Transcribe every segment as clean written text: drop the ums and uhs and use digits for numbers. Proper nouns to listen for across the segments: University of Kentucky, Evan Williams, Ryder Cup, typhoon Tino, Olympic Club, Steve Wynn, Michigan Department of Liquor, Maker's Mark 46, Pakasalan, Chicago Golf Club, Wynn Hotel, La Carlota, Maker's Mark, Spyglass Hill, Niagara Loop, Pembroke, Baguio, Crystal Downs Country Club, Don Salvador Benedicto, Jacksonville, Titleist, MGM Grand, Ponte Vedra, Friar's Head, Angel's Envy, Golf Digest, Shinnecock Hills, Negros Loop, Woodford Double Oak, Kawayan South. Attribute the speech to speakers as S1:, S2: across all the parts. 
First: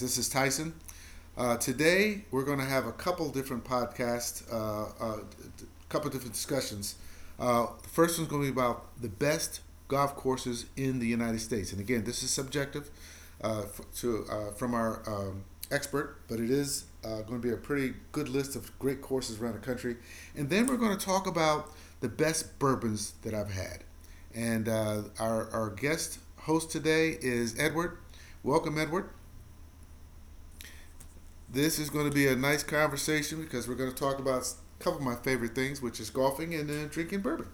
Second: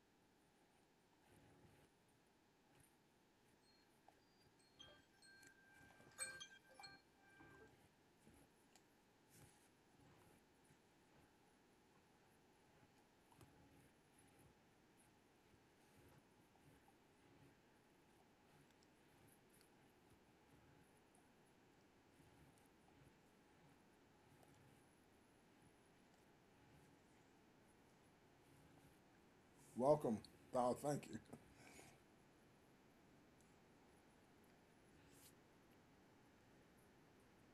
S1: This is Tyson. Today, we're going to have a couple different podcasts, a couple different discussions. The first one's going to be about the best golf courses in the United States. And again, this is subjective f- to from our expert, but it is going to be a pretty good list of great courses around the country. And then we're going to talk about the best bourbons that I've had. And our guest host today is Edward. Welcome, Edward.
S2: Welcome. Oh, thank you.
S1: This is going to be a nice conversation because we're going to talk about a couple of my favorite things, which is golfing and drinking bourbon.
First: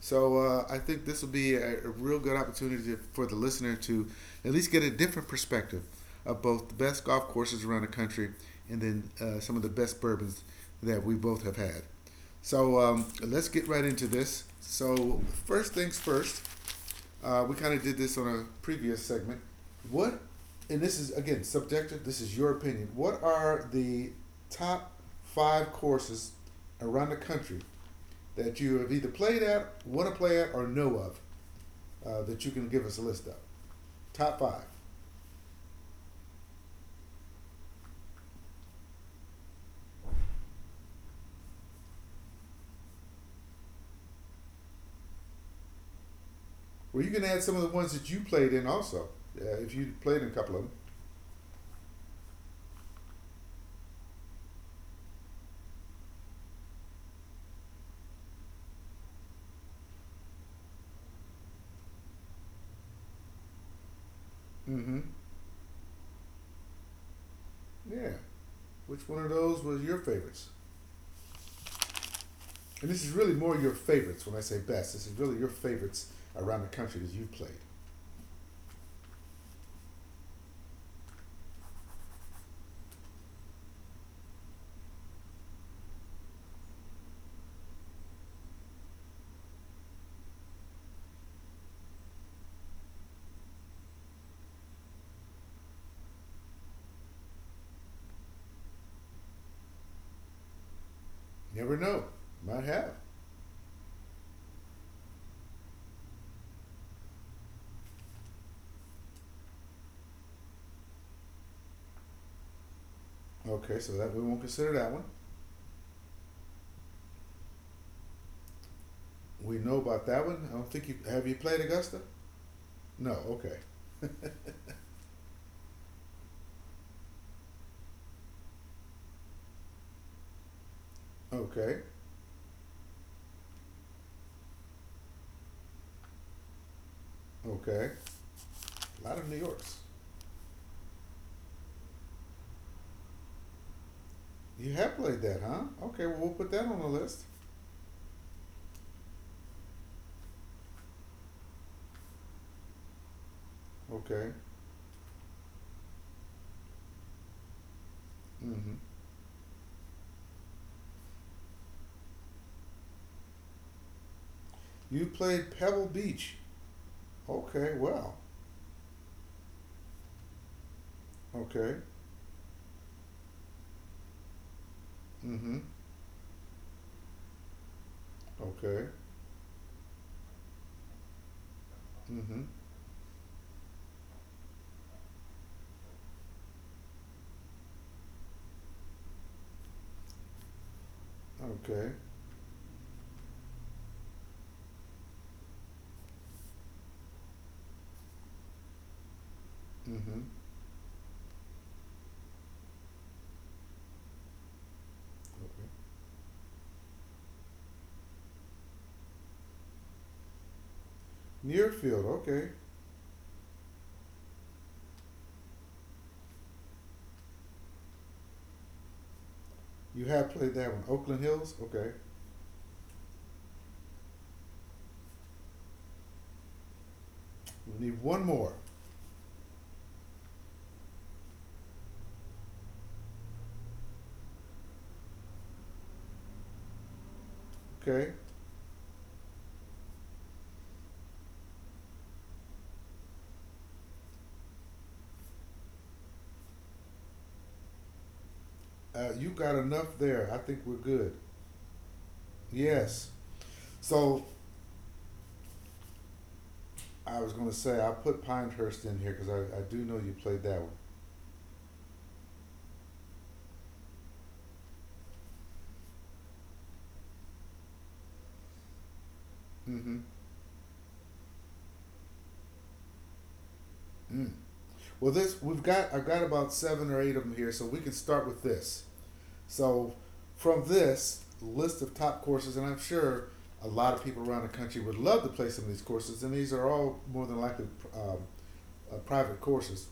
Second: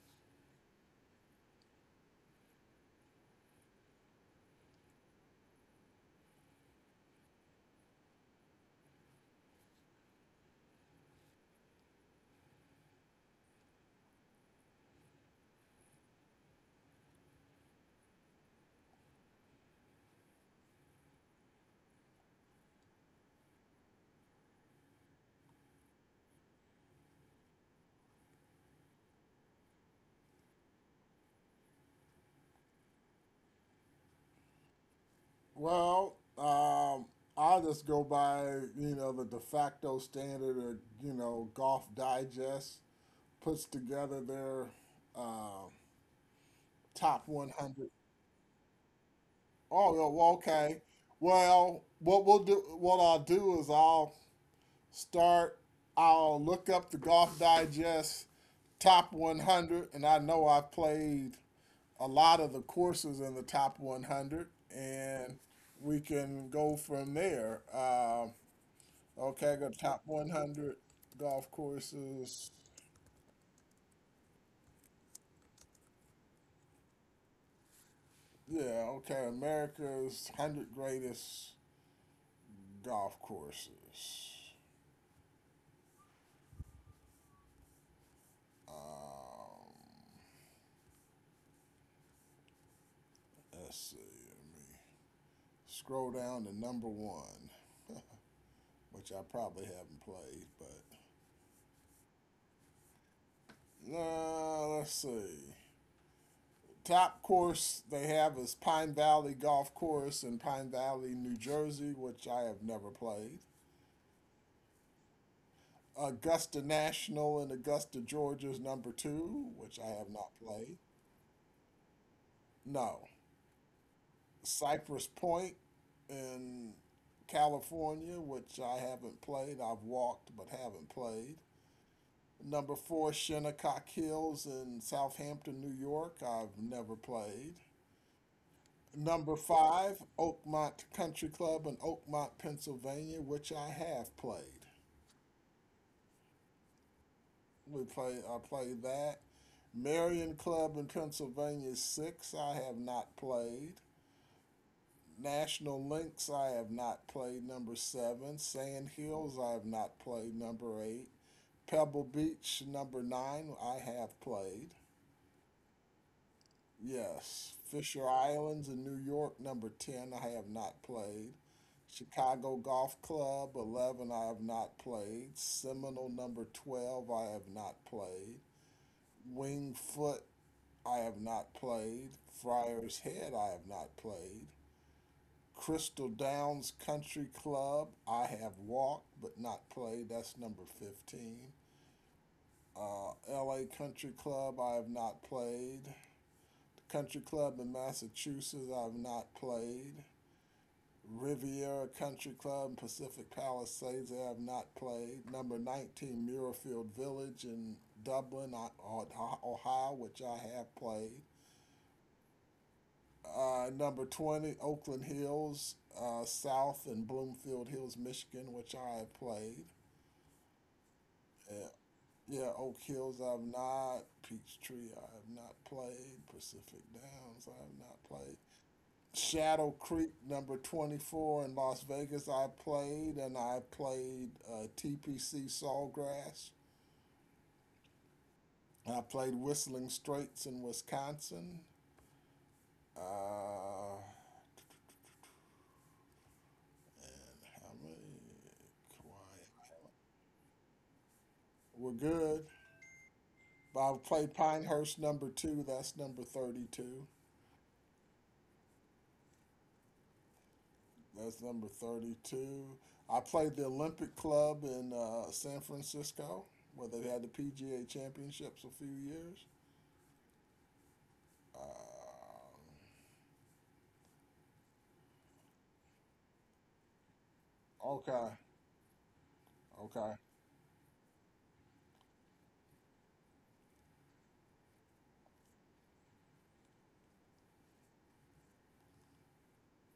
S1: So I think this will be a real good opportunity for the listener to at least get a different perspective of both the best golf courses around the country and then some of the best bourbons that we both have had. So let's get right into this. So first things first, we kind of did this on a previous segment. What, and this is again subjective. This is your opinion. What are the top five courses around the country that you have either played at, want to play at, or know of that you can give us a list of? Top five.
S2: Well, I just go by, you know, the de facto standard or, you know, Golf Digest puts together their uh,
S1: Well, you can
S2: top
S1: add some of the
S2: 100.
S1: ones that you played in also, if
S2: Oh,
S1: you
S2: no,
S1: played in a
S2: well,
S1: couple of them.
S2: okay. Well, what I'll do is I'll start, I'll look up the Golf Digest top 100, and I know I've played a lot of the courses in the top 100,
S1: Mm-hmm.
S2: and we can go from there.
S1: Yeah. Which one of
S2: Okay,
S1: those
S2: go to
S1: was your
S2: top
S1: favorites?
S2: 100 golf courses.
S1: And this is really more your favorites. When I say best, this is really your favorites around the country that you've played.
S2: Yeah, okay, America's 100 greatest golf courses. Um, let's see, let me scroll down to number one, which I probably haven't played, but
S1: You never know. You might have.
S2: let's see. Top course they have is Pine Valley Golf Course in Pine Valley, New Jersey, which I have never played.
S1: Okay, so that we won't consider that one.
S2: Augusta National in Augusta, Georgia is number two,
S1: We
S2: which
S1: know
S2: I have
S1: about
S2: not
S1: that one. I
S2: played.
S1: don't think you have, you played Augusta?
S2: No.
S1: No. Okay.
S2: Cypress Point in California, which I haven't played. I've walked but haven't played.
S1: Okay.
S2: Number four, Shinnecock Hills in Southampton, New York. I've never played.
S1: Okay. A lot
S2: Number
S1: of New York's.
S2: five, Oakmont Country Club in Oakmont, Pennsylvania, which I have played.
S1: You have played that, huh? Okay. Well, we'll put that on the list.
S2: I played that. Marion Club in Pennsylvania six, I have not played.
S1: Okay.
S2: National Links, I have not played. Number seven,
S1: Mm-hmm.
S2: Sand Hills, I have not played. Number eight, Pebble Beach, number nine, I have played.
S1: You played Pebble Beach.
S2: Yes,
S1: Okay.
S2: Fisher
S1: Well.
S2: Islands in New York, number 10, I have not played.
S1: Okay.
S2: Chicago Golf Club, 11, I have not played.
S1: Mm-hmm.
S2: Seminole, number 12, I have not played.
S1: Okay.
S2: Wingfoot, I have not played.
S1: Mm-hmm.
S2: Friar's Head, I have not played. Crystal Downs Country Club, I have walked but not played. That's number 15.
S1: Okay.
S2: LA Country Club, I have not played. Country Club in Massachusetts, I've not played.
S1: Mm-hmm.
S2: Riviera Country Club in Pacific Palisades, I have not played. Number
S1: Okay.
S2: 19 Muirfield Village in Dublin, Ohio, which I have played.
S1: Nearfield. Okay.
S2: Number 20 Oakland Hills South in Bloomfield Hills, Michigan, which I have played.
S1: You have played that one. Oakland Hills.
S2: Yeah,
S1: Okay.
S2: yeah, Oak Hills I have not. Peachtree I have not played. Pacific Downs I have
S1: We
S2: not
S1: need one
S2: played.
S1: more.
S2: Shadow Creek number 24 in Las Vegas I played, and I played TPC Sawgrass.
S1: Okay.
S2: I played Whistling Straits in Wisconsin. Uh, and how many?
S1: You
S2: Quiet.
S1: got enough there. I think we're good.
S2: We're good.
S1: Yes.
S2: But I
S1: So
S2: played Pinehurst number 2, that's number 32.
S1: I was going to say I put Pinehurst in here because I do know you played that one.
S2: That's number 32. I played the Olympic Club in San Francisco where they had the PGA Championships a few years.
S1: Mm-hmm.
S2: Uh,
S1: Mm. Well, this we've got. I've got about seven or eight of them here, so we can start
S2: Okay.
S1: with this. So,
S2: Okay.
S1: from this list of top courses, and I'm sure a lot of people around the country would love to play some of these courses, and these are all more than likely um, private courses.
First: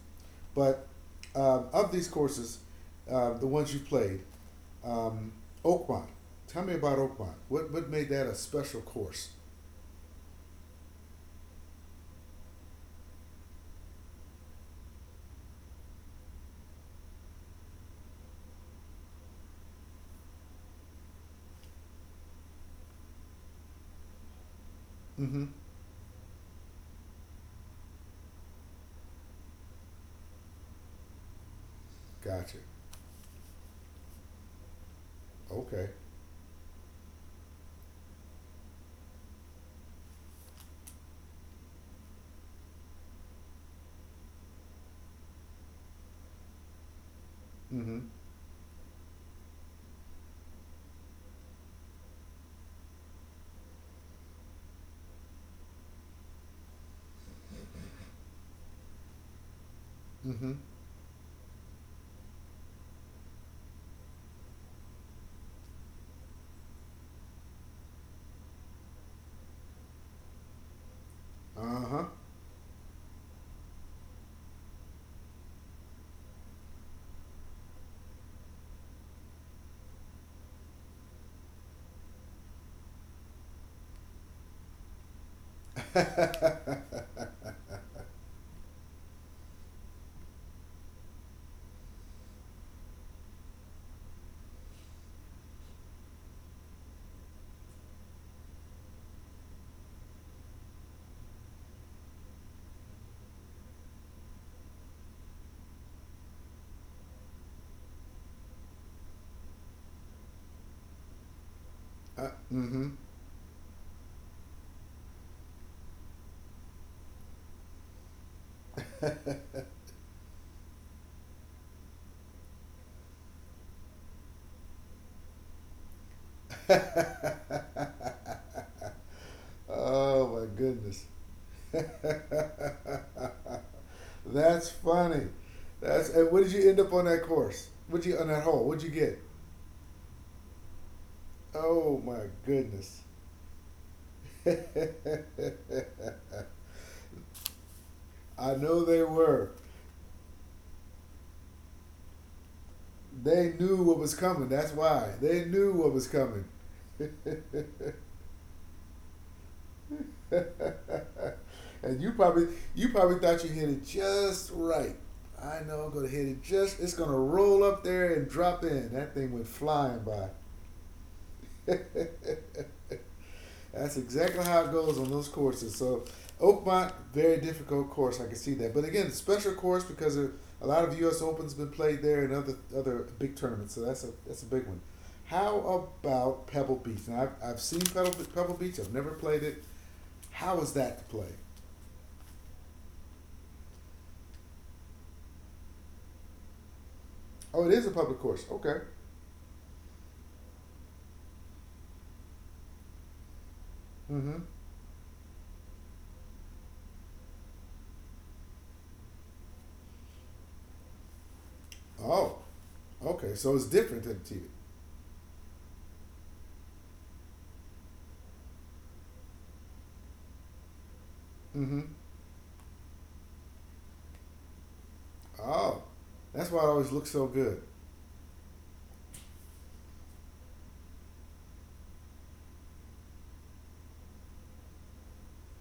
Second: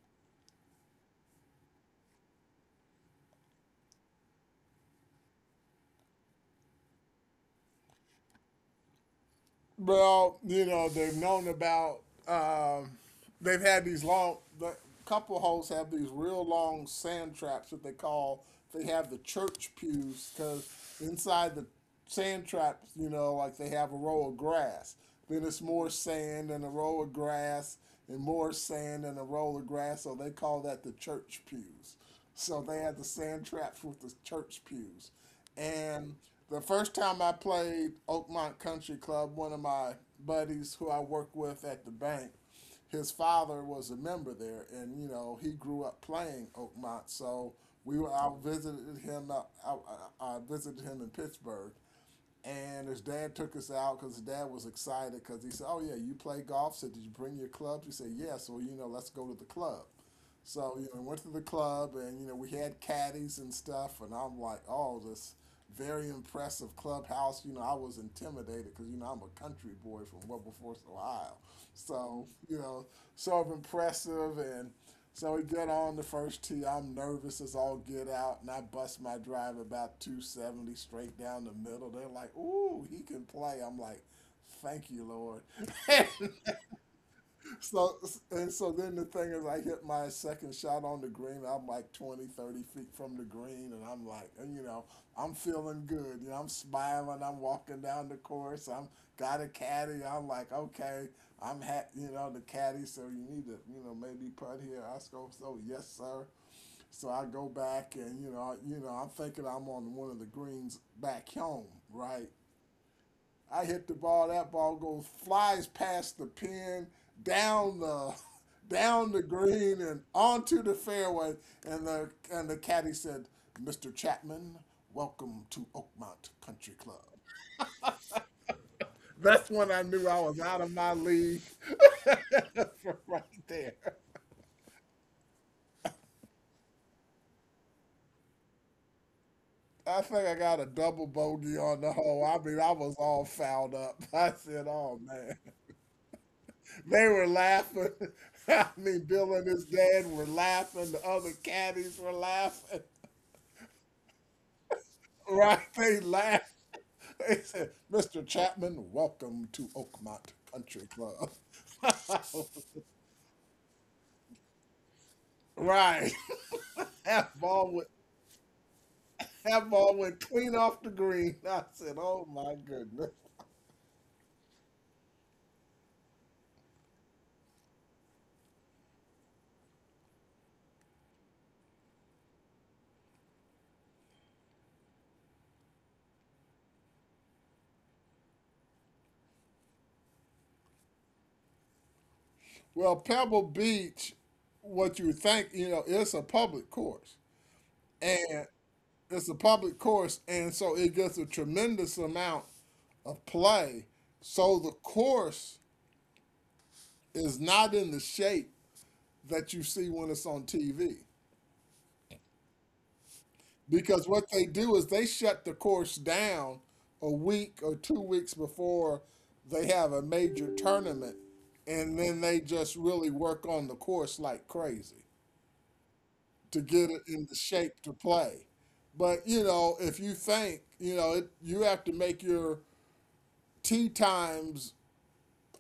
S1: But of these courses, the ones you played, um, Oakmont. Tell me about Oakmont. What made that a special course?
S2: Well, you know, um, they've had these long, the couple hosts have these real long sand traps that they call, they have the church pews, because inside the sand traps, you know, like they have a row of grass. Then
S1: Mm-hmm.
S2: it's more sand and a row of grass and more sand and a row of grass, so they call that the church pews.
S1: Gotcha.
S2: So they had the sand traps with the church pews.
S1: Okay.
S2: And the first time I played Oakmont Country Club, one of my buddies who I worked with at the bank, his father was a member there, and you know he grew up playing Oakmont. So
S1: Mm-hmm.
S2: I visited him. I visited him in Pittsburgh, and his dad took us out because his dad was excited because he said, "Oh yeah, you play golf." Said, "Did you bring your clubs?" We said, "Yes." So you know, let's go to the club.
S1: Mm-hmm.
S2: So you know, we went to the club and you know we had caddies and stuff, and I'm like, "Oh, this very impressive clubhouse." You know, I was intimidated because you know I'm a country boy from Wilberforce, Ohio,
S1: Uh-huh.
S2: so you know, sort of impressive and so we get on the first tee. I'm nervous as all get out, and I bust my drive about 270 straight down the middle. They're like, "Ooh, he can play." I'm like, "Thank you, Lord." So and so then the thing is I hit my second shot on the green. I'm like 20, 30 feet from the green and you know, I'm feeling good. You know, I'm smiling. I'm walking down the course. I'm got a caddy. I'm like, okay, you know, the caddy, so you need to, you know, maybe putt here. I go, so yes, sir. So I go back and you know, I'm thinking I'm on one of the greens back home, right?
S1: Mm-hmm.
S2: I hit the ball. That ball goes flies past the pin, down the down the green, and onto the fairway. And the caddy said, "Mr. Chapman, welcome to Oakmont Country Club." That's when I knew I was
S1: Oh my
S2: out of my
S1: goodness.
S2: league from right there.
S1: That's funny. That's, and what did you end up on that course? What you on that hole? What'd you get?
S2: I think I got a double bogey on the
S1: Oh
S2: hole.
S1: my
S2: I mean, I was
S1: goodness.
S2: all fouled up. I said, "Oh man," they were laughing.
S1: I
S2: I
S1: know they
S2: mean, Bill and
S1: were.
S2: his dad were laughing. The other caddies were laughing.
S1: They knew what was coming. That's why. They
S2: Right?
S1: knew what
S2: They
S1: was coming.
S2: laughed. They said, "Mr. Chapman, welcome to Oakmont
S1: And
S2: Country Club."
S1: you probably you probably thought you hit it just right. I know I'm gonna
S2: Right.
S1: hit it just. It's gonna
S2: that
S1: roll
S2: ball
S1: up
S2: went
S1: there and drop in. That thing went
S2: that ball
S1: flying
S2: went
S1: by.
S2: clean off the green. I said, Oh my goodness.
S1: That's exactly how it goes on those courses. So Oakmont, very difficult course. I can see that. But again, special course because a lot of U.S. Opens been played there and other big tournaments. So that's a big one. How about Pebble Beach? Now I've seen Pebble Beach. I've never played it. How is that to play?
S2: Well, Pebble Beach, what you think, you know, it's a public course.
S1: Oh, it is a public course.
S2: And
S1: Okay.
S2: it's a public course and so it gets a tremendous amount of play.
S1: Mm-hmm.
S2: So the course is not in the shape that you see when it's on TV.
S1: Oh, okay. So it's different
S2: Because
S1: than
S2: what
S1: TV.
S2: they do is they shut the course down a week or 2 weeks before they have a major tournament,
S1: Mm-hmm.
S2: and then they just really work on the course like crazy
S1: Oh, that's why
S2: to
S1: it
S2: get
S1: always
S2: it
S1: looks so
S2: into
S1: good.
S2: shape to play. But you know, if you think you know, it, you have to make your tee times.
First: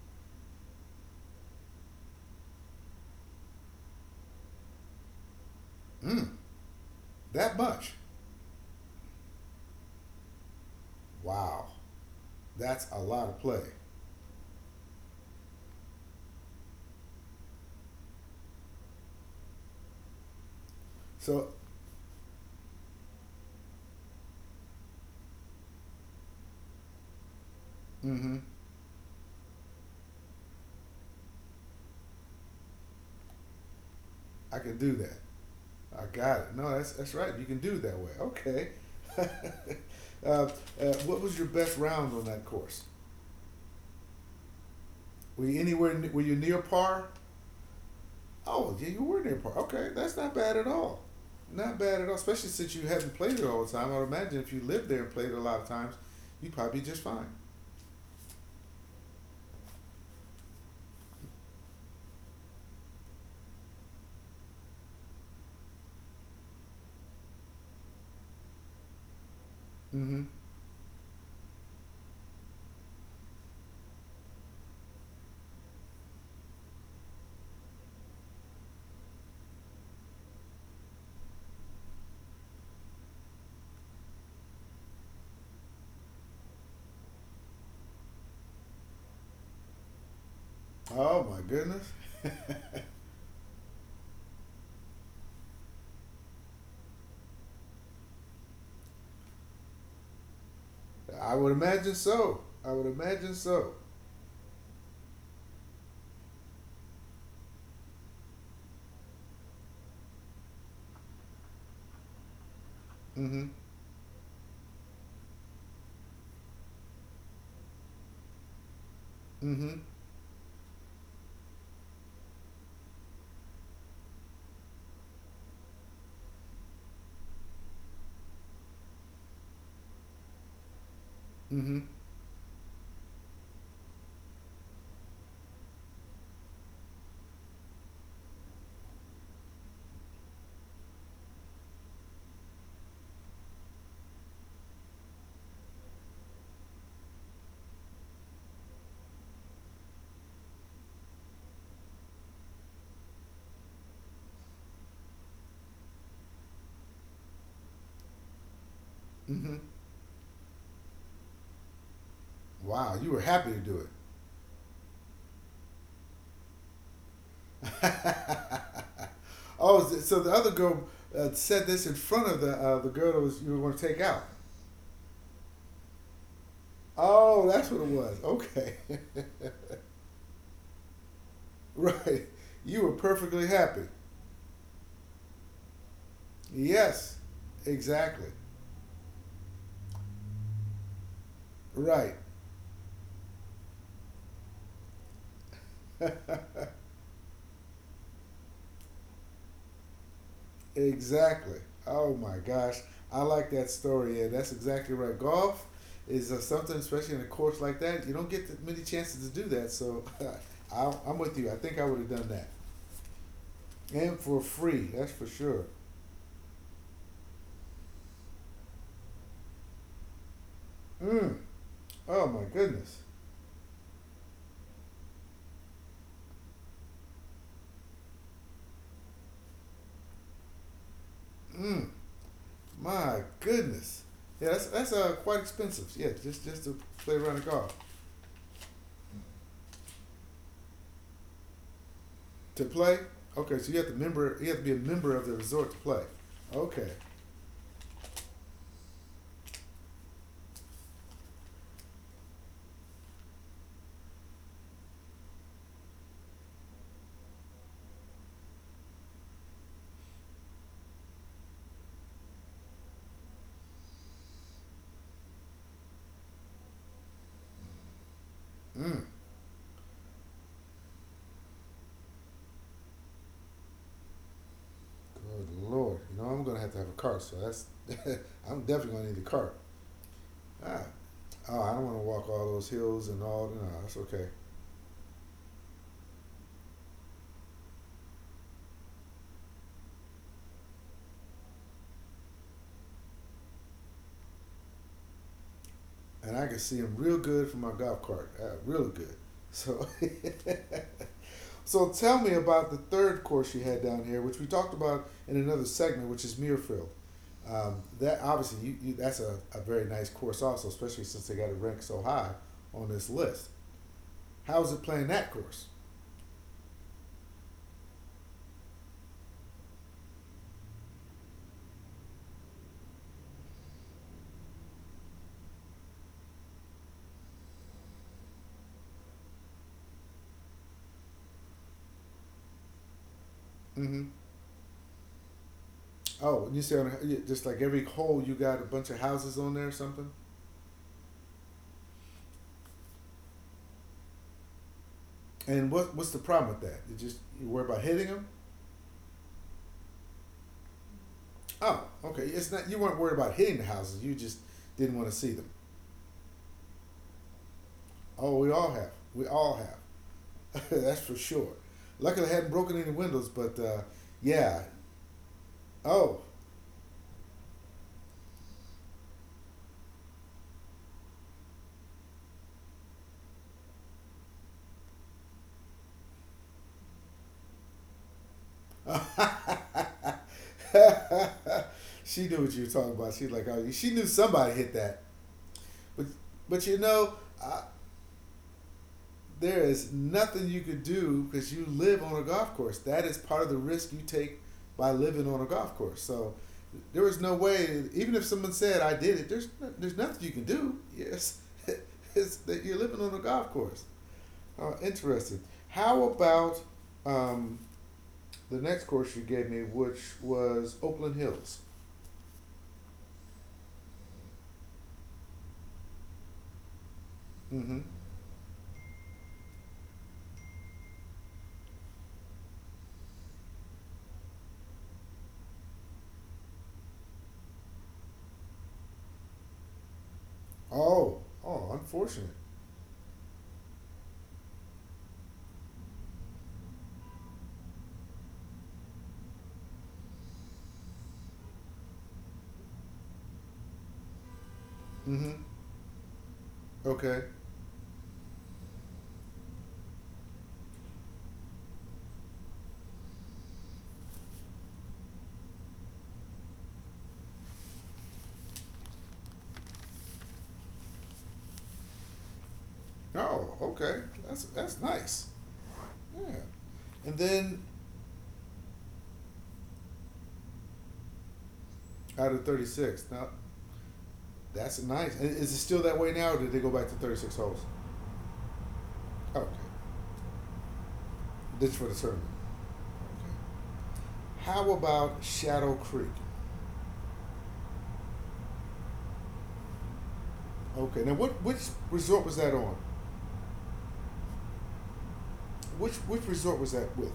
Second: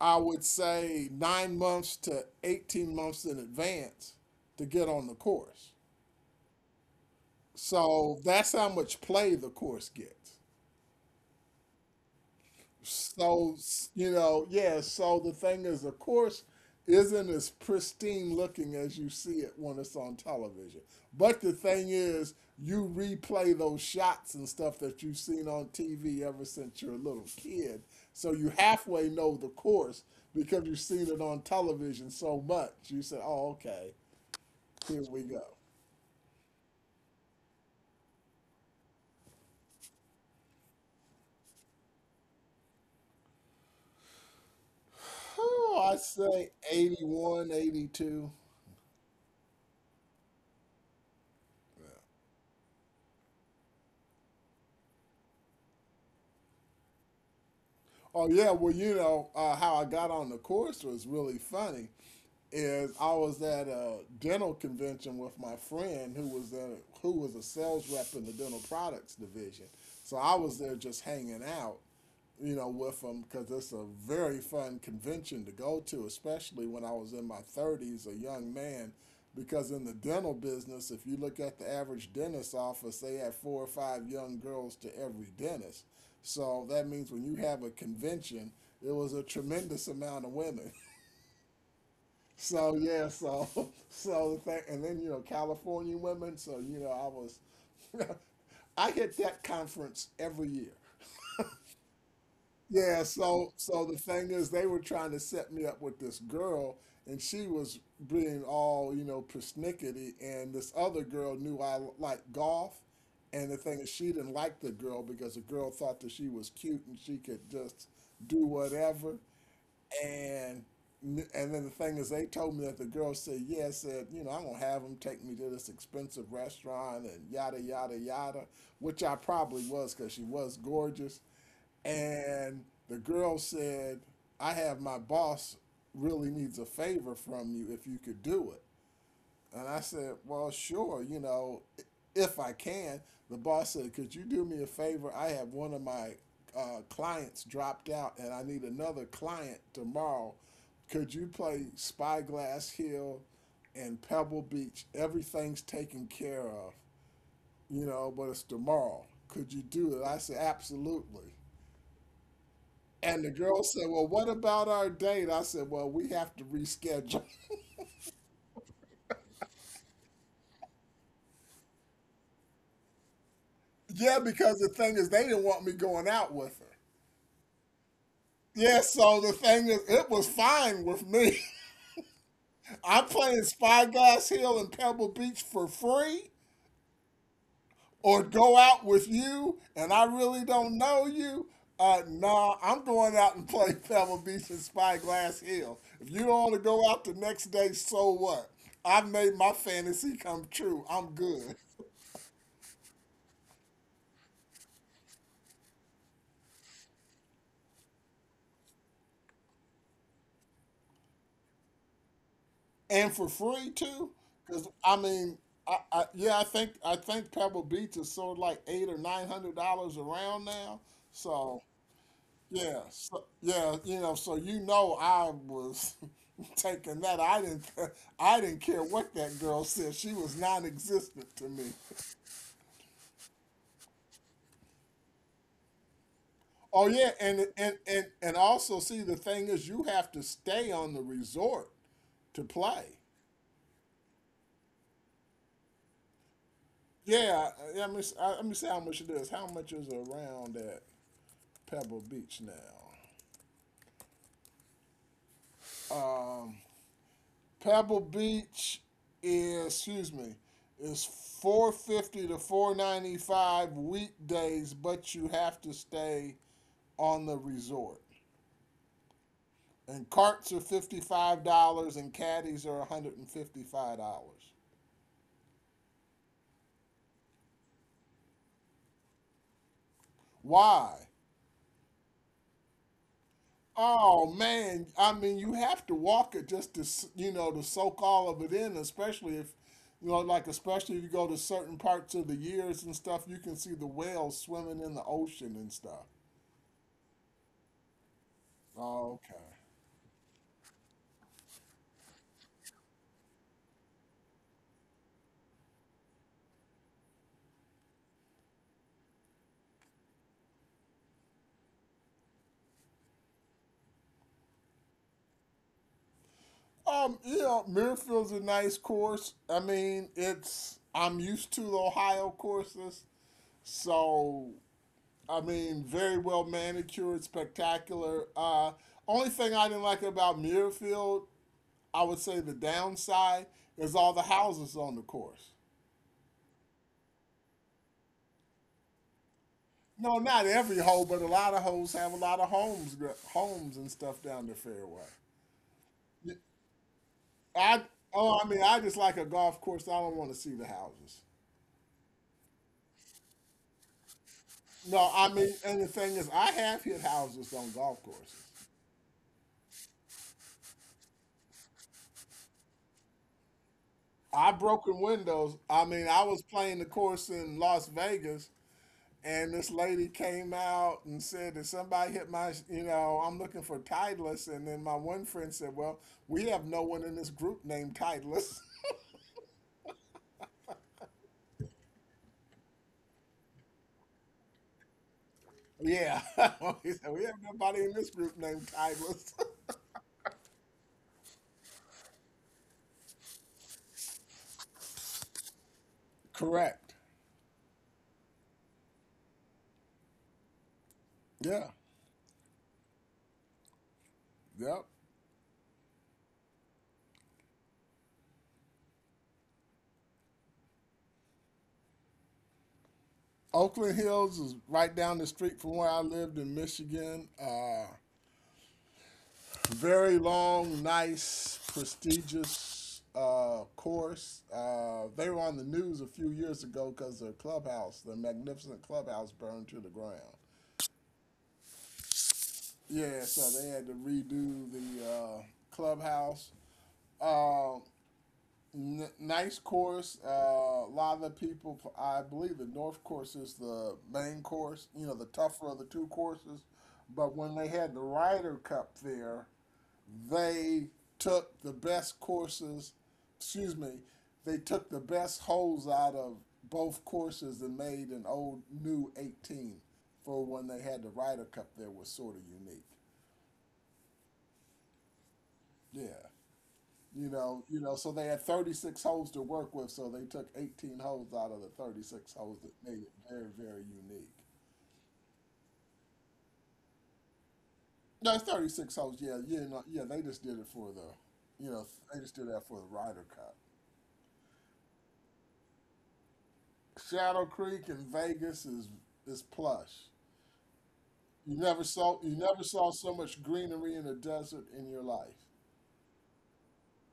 S2: I would say 9 months to 18 months in advance to get on the course.
S1: Mm, that much.
S2: So that's how much play the course gets.
S1: Wow, that's a lot of play.
S2: You know, yeah, so the thing is, of course, isn't as pristine looking as you see it when it's on television. But
S1: So,
S2: the thing is, you replay those shots and stuff that you've seen on TV ever since you're a little kid. So
S1: mm-hmm,
S2: you halfway know the course because you've seen it on television so much. You say, oh, okay,
S1: I can do
S2: here
S1: that.
S2: we go.
S1: I got it. No, that's right. You can do it that way. Okay. uh, what was your best round on that course? Were you
S2: Oh, I
S1: anywhere? Were you
S2: say
S1: near par?
S2: 81, 82.
S1: Oh, yeah, you were near par. Okay, that's not bad at all. Not bad at all, especially since you haven't played it all the time. I would imagine if you lived there and played it a lot of times, you'd probably be just fine.
S2: Oh, yeah, well, you know, how I got on the course was really funny. Is I was at a dental convention with my friend who was a sales rep in the dental products division. So
S1: Mm-hmm.
S2: I was there just hanging out, you know, with them because it's a very fun convention to go to, especially when I was in my 30's, a young man. Because in the dental business, if you look at the average dentist office, they have four or five young girls to every dentist. So that means when you have a convention, it was a tremendous amount of women.
S1: Oh my goodness.
S2: So yeah, so and then you know California women. So I hit that conference every year.
S1: I would imagine so. I would
S2: Yeah,
S1: imagine
S2: so
S1: so.
S2: so the thing is, they were trying to set me up with this girl, and she was being all you know persnickety, and this other girl knew I liked golf,
S1: Mm-hmm.
S2: and the thing is, she didn't like the girl because the girl thought that she was cute and she could just do whatever,
S1: Mm-hmm.
S2: and and then the thing is, they told me that the girl said, "Yeah," said, "You know, I'm gonna have him take me to this expensive restaurant and yada yada yada," which I probably was because she was gorgeous.
S1: Mm-hmm.
S2: And the girl said, "I have my boss really needs a favor from you if you could do it." And I said, well, sure, you know, if I can. The boss said, could you do me a favor? I have one of my clients dropped out and I need another client tomorrow. Could you play Spyglass Hill and Pebble Beach? Everything's taken care of, you know, but it's tomorrow. Could
S1: Mm-hmm.
S2: you do it? I said, absolutely.
S1: Wow, you were
S2: And the
S1: happy to
S2: girl
S1: do it.
S2: said, Well, what about our date? I said, Well, we have to reschedule.
S1: Oh, so the other girl said this in front of the girl that was you were going to take
S2: Yeah,
S1: out.
S2: because the thing is, they didn't want me going out with her.
S1: Oh, that's what it was. Okay.
S2: Yeah, so the thing is, it was fine with me.
S1: Right. You were
S2: I'm playing
S1: perfectly happy.
S2: Spyglass Hill and Pebble Beach for free,
S1: Yes.
S2: or
S1: Exactly.
S2: go out with you, and I really don't know you.
S1: Right.
S2: Nah, I'm going out and play Pebble Beach and Spyglass Hill. If you don't want to go out the next day, so what? I've made my fantasy come true. I'm good,
S1: Exactly. Oh my gosh. I like that story. Yeah, that's exactly right. Golf is something, especially in a course like that, you don't get that many chances to do that. So I'm with you. I think I would have done that.
S2: and for free too,
S1: And for
S2: because
S1: free,
S2: I
S1: that's for
S2: mean,
S1: sure.
S2: I yeah, I think Pebble Beach is sort of like eight or nine hundred dollars around now,
S1: Mm.
S2: so.
S1: Oh my
S2: Yeah,
S1: goodness.
S2: so, yeah, you know, so you know I was taking that. I didn't I didn't care what that girl said. She was non-existent to me.
S1: Mm. My goodness. Yeah, that's quite expensive. Yeah, just to
S2: Oh yeah,
S1: play around the
S2: and
S1: golf.
S2: and and and also, see, the thing is you have to stay on the resort to
S1: To
S2: play.
S1: play? Okay, so you have to member. You have to be a member of the resort to play. Okay.
S2: Yeah, yeah, let me see how much it is. How much is around at Pebble Beach now? Um, Pebble Beach is excuse me is 450 to 495 weekdays, but you have to stay on the resort.
S1: Mm,
S2: And carts are $55 and caddies are $155.
S1: good lord. You know I'm gonna have to have a cart. So that's. I'm definitely gonna need a cart. Ah.
S2: Why?
S1: Oh, I don't want to walk all those hills and all. No, that's okay.
S2: Oh man, I mean you have to walk it just to you know to soak all of it in, especially if you know like especially if you go to certain parts of the years and stuff, you can see the whales swimming in the ocean and stuff.
S1: And I can see them real good from my golf cart. Really good.
S2: Okay.
S1: So. So tell me about the third course you had down here, which we talked about in another segment, which is Muirfield. That obviously you that's a very nice course also, especially since they got it ranked so high on this list. How is it playing that course?
S2: Mirafield's a nice course. I mean, it's I'm used to the Ohio courses, so I mean, very well manicured, spectacular. Only thing I didn't like about Mirfield, I would say, the downside is
S1: Mm-hmm.
S2: all the houses on the course.
S1: Oh, and you say on just like every hole you got a bunch of houses on there or something.
S2: No, not every hole, but a lot of holes have a lot of homes and stuff down the fairway.
S1: And what's the problem with that? You just you worry about
S2: I
S1: hitting them.
S2: oh, I mean, I just like a golf course. I don't want to see the houses.
S1: Oh, okay. It's not you weren't worried about hitting the houses. You just didn't want
S2: No,
S1: to see
S2: I
S1: them.
S2: mean, and the thing is, I have hit houses on golf
S1: Oh,
S2: courses.
S1: we all have. We all have. That's for sure. Luckily, I hadn't broken any windows, but
S2: I
S1: yeah.
S2: broken windows. I mean,
S1: Oh,
S2: I was playing the course in Las Vegas, and this lady came out and said that somebody hit my, I'm looking for Titleist. And then my one friend said, "Well, we have no one in this group named Titleist."
S1: she knew what you were talking about. She's like, oh, she knew somebody hit that. But
S2: Yeah.
S1: you
S2: He said,
S1: know,
S2: "We have
S1: I,
S2: nobody in this group named Titleist."
S1: there is nothing you could do because you live on a golf course. That is part of the risk you take by living on a golf course. So
S2: Correct.
S1: there was no way, even if someone said I did it, there's nothing you can do. Yes,
S2: Yeah.
S1: it's that you're living on a golf course.
S2: Yep.
S1: Interesting. How about um, the next course you gave me, which was Oakland Hills?
S2: Oakland Hills is right down the street from where I lived in Michigan.
S1: Mm-hmm.
S2: Very long, nice, prestigious, course. They were on the news a few years ago because their clubhouse, their magnificent clubhouse, burned to the ground.
S1: Oh, oh, unfortunate.
S2: Yeah, so they had to redo the clubhouse. Uh, Nice course. A lot of the people, I believe the North course is the main course, you know, the
S1: Mm-hmm.
S2: tougher of the two courses.
S1: Okay.
S2: But when they had the Ryder Cup there, they took the best courses, excuse me, they took the best holes out of both courses and made an old new 18 for when they had the Ryder Cup. There was sort of unique.
S1: Oh, okay. That's nice.
S2: Yeah.
S1: Yeah. And
S2: You
S1: then
S2: know, you know, so they had 36 holes to work with, so they took 18 holes out of the
S1: out
S2: 36
S1: of
S2: holes
S1: thirty
S2: that made
S1: six,
S2: it
S1: now
S2: very, very unique.
S1: that's nice. And is it still that way now, or did they go back to 36 holes?
S2: No, it's 36 holes. Yeah,
S1: Okay.
S2: yeah, no, yeah. They just did it for the, you
S1: This is for
S2: know,
S1: the
S2: they
S1: tournament.
S2: just did that for the Ryder Cup.
S1: Okay. How about Shadow Creek?
S2: Shadow Creek in Vegas is plush.
S1: Okay. Now, what
S2: You
S1: which
S2: never saw
S1: resort
S2: you
S1: was that
S2: never
S1: on?
S2: saw so much greenery in the desert in your life.
S1: Which resort was that with?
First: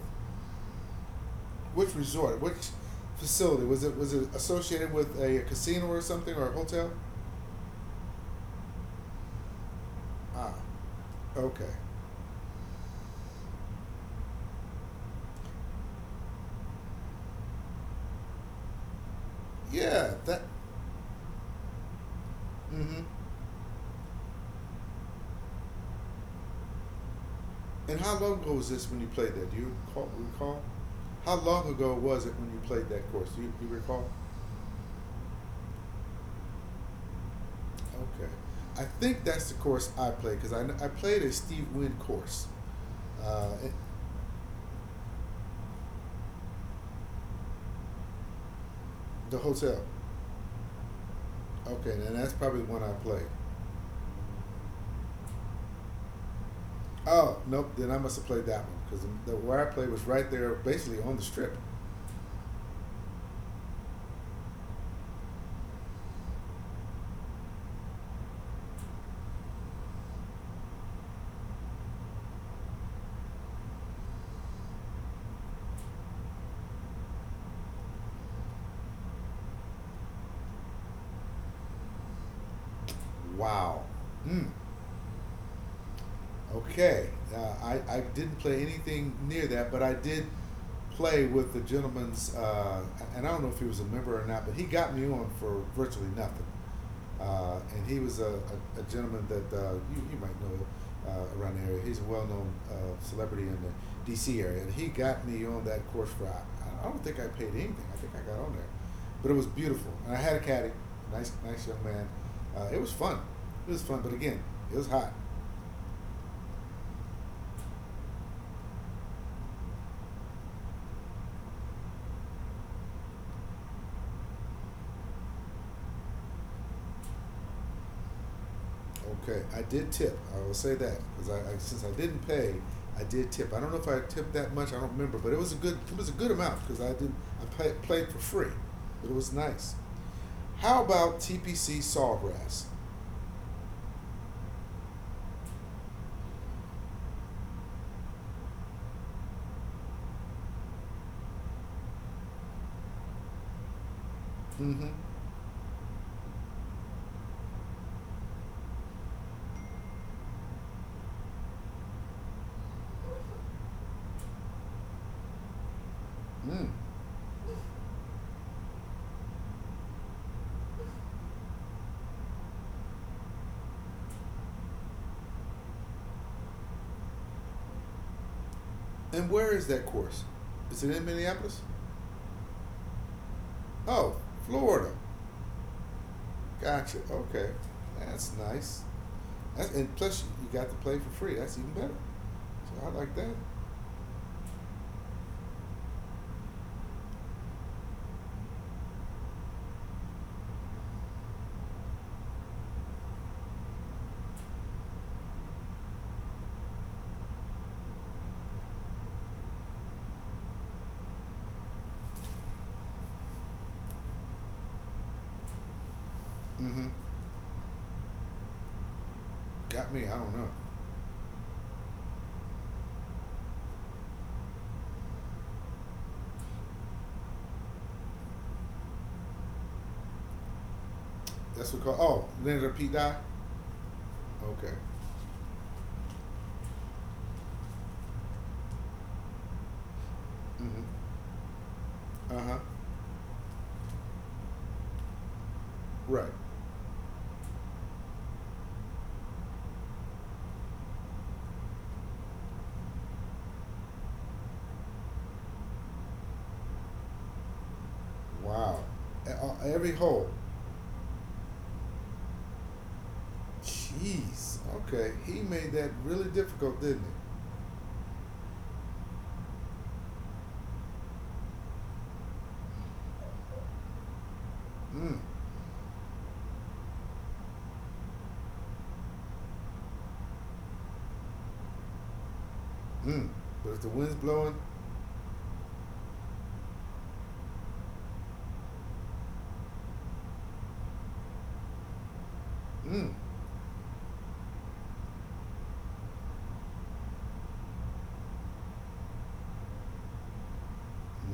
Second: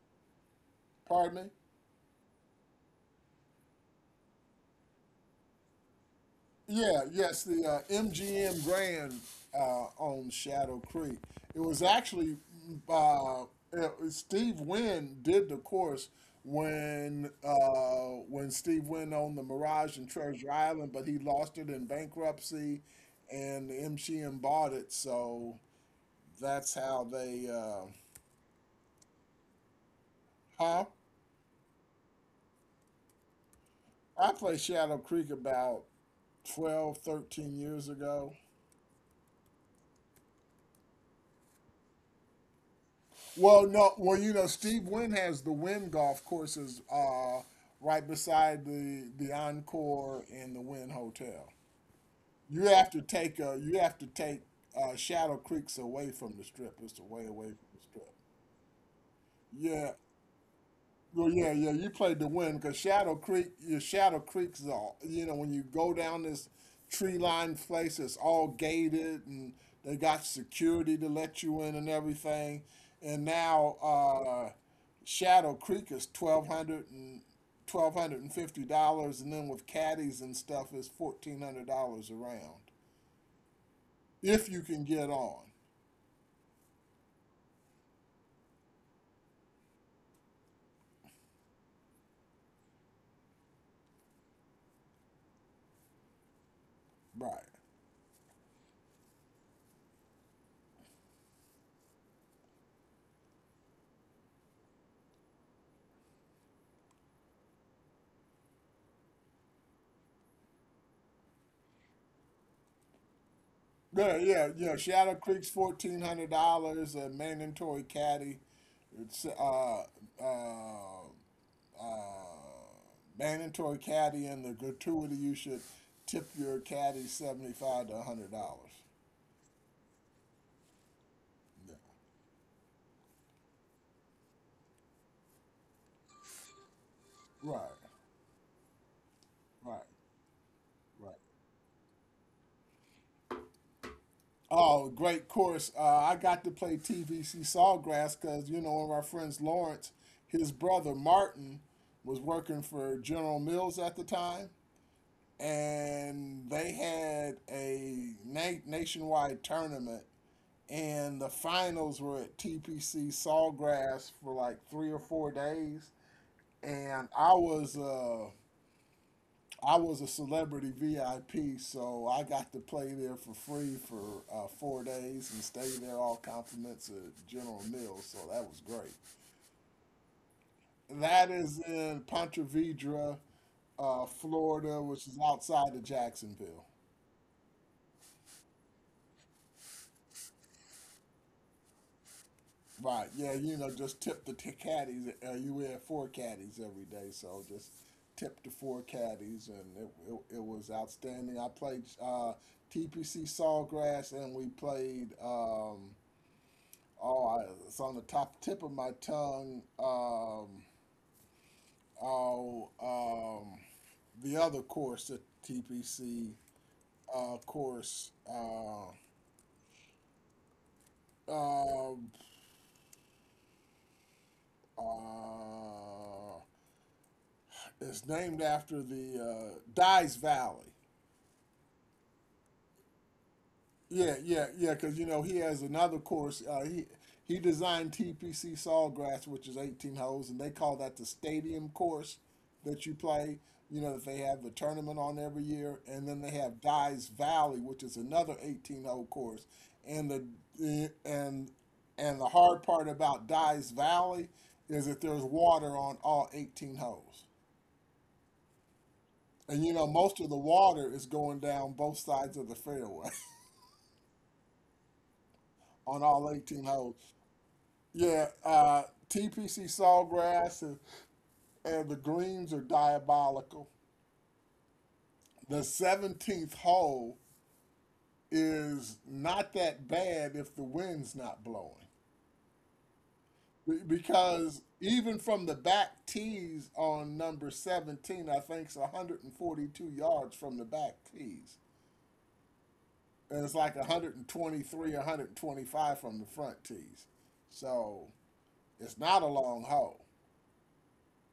S2: Pardon me?
S1: Which resort? Which facility was it? Was it associated with a casino or something or a hotel?
S2: Yeah, yes, the MGM Grand, on
S1: Ah,
S2: Shadow Creek. It
S1: okay.
S2: was actually, uh, Steve Wynn did the course when Steve Wynn owned the Mirage in
S1: Yeah, that.
S2: Treasure Island, but he lost it in bankruptcy,
S1: Mm-hmm.
S2: and the MGM bought it. So that's how they.
S1: And how long ago was this when you played that? Do you recall? Recall?
S2: Huh?
S1: How long ago was it when you played that course? Do you recall?
S2: I played Shadow Creek about 12, 13 years ago.
S1: Okay. I think that's the course I played because I played a Steve Wynn course,
S2: Well,
S1: at
S2: no, well, you know, Steve Wynn has the Wynn golf courses, right beside the
S1: the hotel.
S2: Encore and the Wynn Hotel.
S1: Okay, and that's
S2: You
S1: probably the one
S2: have
S1: I
S2: to
S1: played.
S2: take a, you have to take Shadow Creek's away from the strip. It's away
S1: Oh
S2: away from
S1: nope,
S2: the
S1: then I
S2: strip.
S1: must have played that one because the where I played
S2: Yeah,
S1: was right there, basically on the
S2: well, yeah,
S1: strip.
S2: yeah, you played to win because Shadow Creek, your Shadow Creek's all, you know, when you go down this tree lined place, it's all gated, and they got security to let you in and everything. And now, Shadow Creek is twelve hundred and fifty dollars, and then with caddies and stuff, it's $1,400 a round
S1: Wow. Mm,
S2: if you can get on.
S1: okay, I didn't play anything near that, but I did play with the gentleman's, and I don't know if he was a member or not, but he got me on for virtually nothing.
S2: Right.
S1: And he was a gentleman that you might know around the area. He's a well known celebrity in the DC area. And he got me on that course for I don't think I paid anything. I think I got on there. But it was beautiful. And I had a caddy, nice young man. It was fun. It was fun.
S2: Yeah,
S1: But again,
S2: yeah, yeah.
S1: it was
S2: Shadow
S1: hot.
S2: Creek's $1,400. A mandatory caddy. It's uh uh mandatory caddy and the gratuity. You should tip your caddy $75 to $100.
S1: Okay, I did tip. I will say that because I
S2: Yeah.
S1: since I didn't pay, I did tip. I don't know if I tipped that much. I don't remember, but it was a good it was a good amount because I didn't I
S2: Right.
S1: pay, played for free. But it was nice.
S2: Right.
S1: How
S2: Right.
S1: about TPC Sawgrass?
S2: Oh, great course. I got to play TVC Sawgrass because, you know, one of our friends, Lawrence, his brother Martin, was working for General Mills at the time.
S1: Mm-hmm.
S2: And they had a nationwide tournament, and the finals were at TPC Sawgrass for like 3 or 4 days,
S1: Mm.
S2: and I was a celebrity VIP, so I got to play there for free for 4 days and stay there all compliments at General Mills, so that was great.
S1: And where is that course? Is it in
S2: That is
S1: Minneapolis?
S2: in Ponte Vedra,
S1: Oh,
S2: Florida,
S1: Florida.
S2: which is outside of Jacksonville.
S1: Gotcha. Okay, that's nice. That's, and plus, you got to play for free. That's even better. So I
S2: Right.
S1: like
S2: Yeah.
S1: that.
S2: You know, just tip the caddies. You wear four caddies every day, so just tip the four caddies, and it was outstanding. I played, TPC Sawgrass, and we played. It's on the top tip of my tongue. Oh, um, the other course, the TPC
S1: Mm-hmm.
S2: course.
S1: Got me. I don't know.
S2: Um uh, It's named after the Dyes Valley.
S1: That's what called. Oh, Leonard Pete die.
S2: Yeah, yeah, yeah.
S1: Okay.
S2: Because you know he has another course. He designed TPC Sawgrass, which is 18 holes, and they call
S1: Mm-hmm.
S2: that the stadium course
S1: Uh huh.
S2: that you play. You know that they have the tournament on every year, and then they
S1: Right.
S2: have Dyes Valley, which is another 18 hole course. And the the- and and the hard part about Dyes Valley is that there's water on all 18 holes.
S1: Wow.
S2: And you know,
S1: Every
S2: most of
S1: hole.
S2: the water is going down both sides of the fairway
S1: Jeez. Okay. He made that
S2: on
S1: really
S2: all 18
S1: difficult,
S2: holes.
S1: didn't he?
S2: Yeah, TPC Sawgrass and the greens are diabolical.
S1: Mm,
S2: The 17th hole is not that bad if the wind's not blowing.
S1: mm. But if the wind's blowing,
S2: Because even from the back tees on number 17, I think it's 142 yards from the back tees.
S1: mm,
S2: And it's like 123, 125 from the front tees. So it's not a long hole.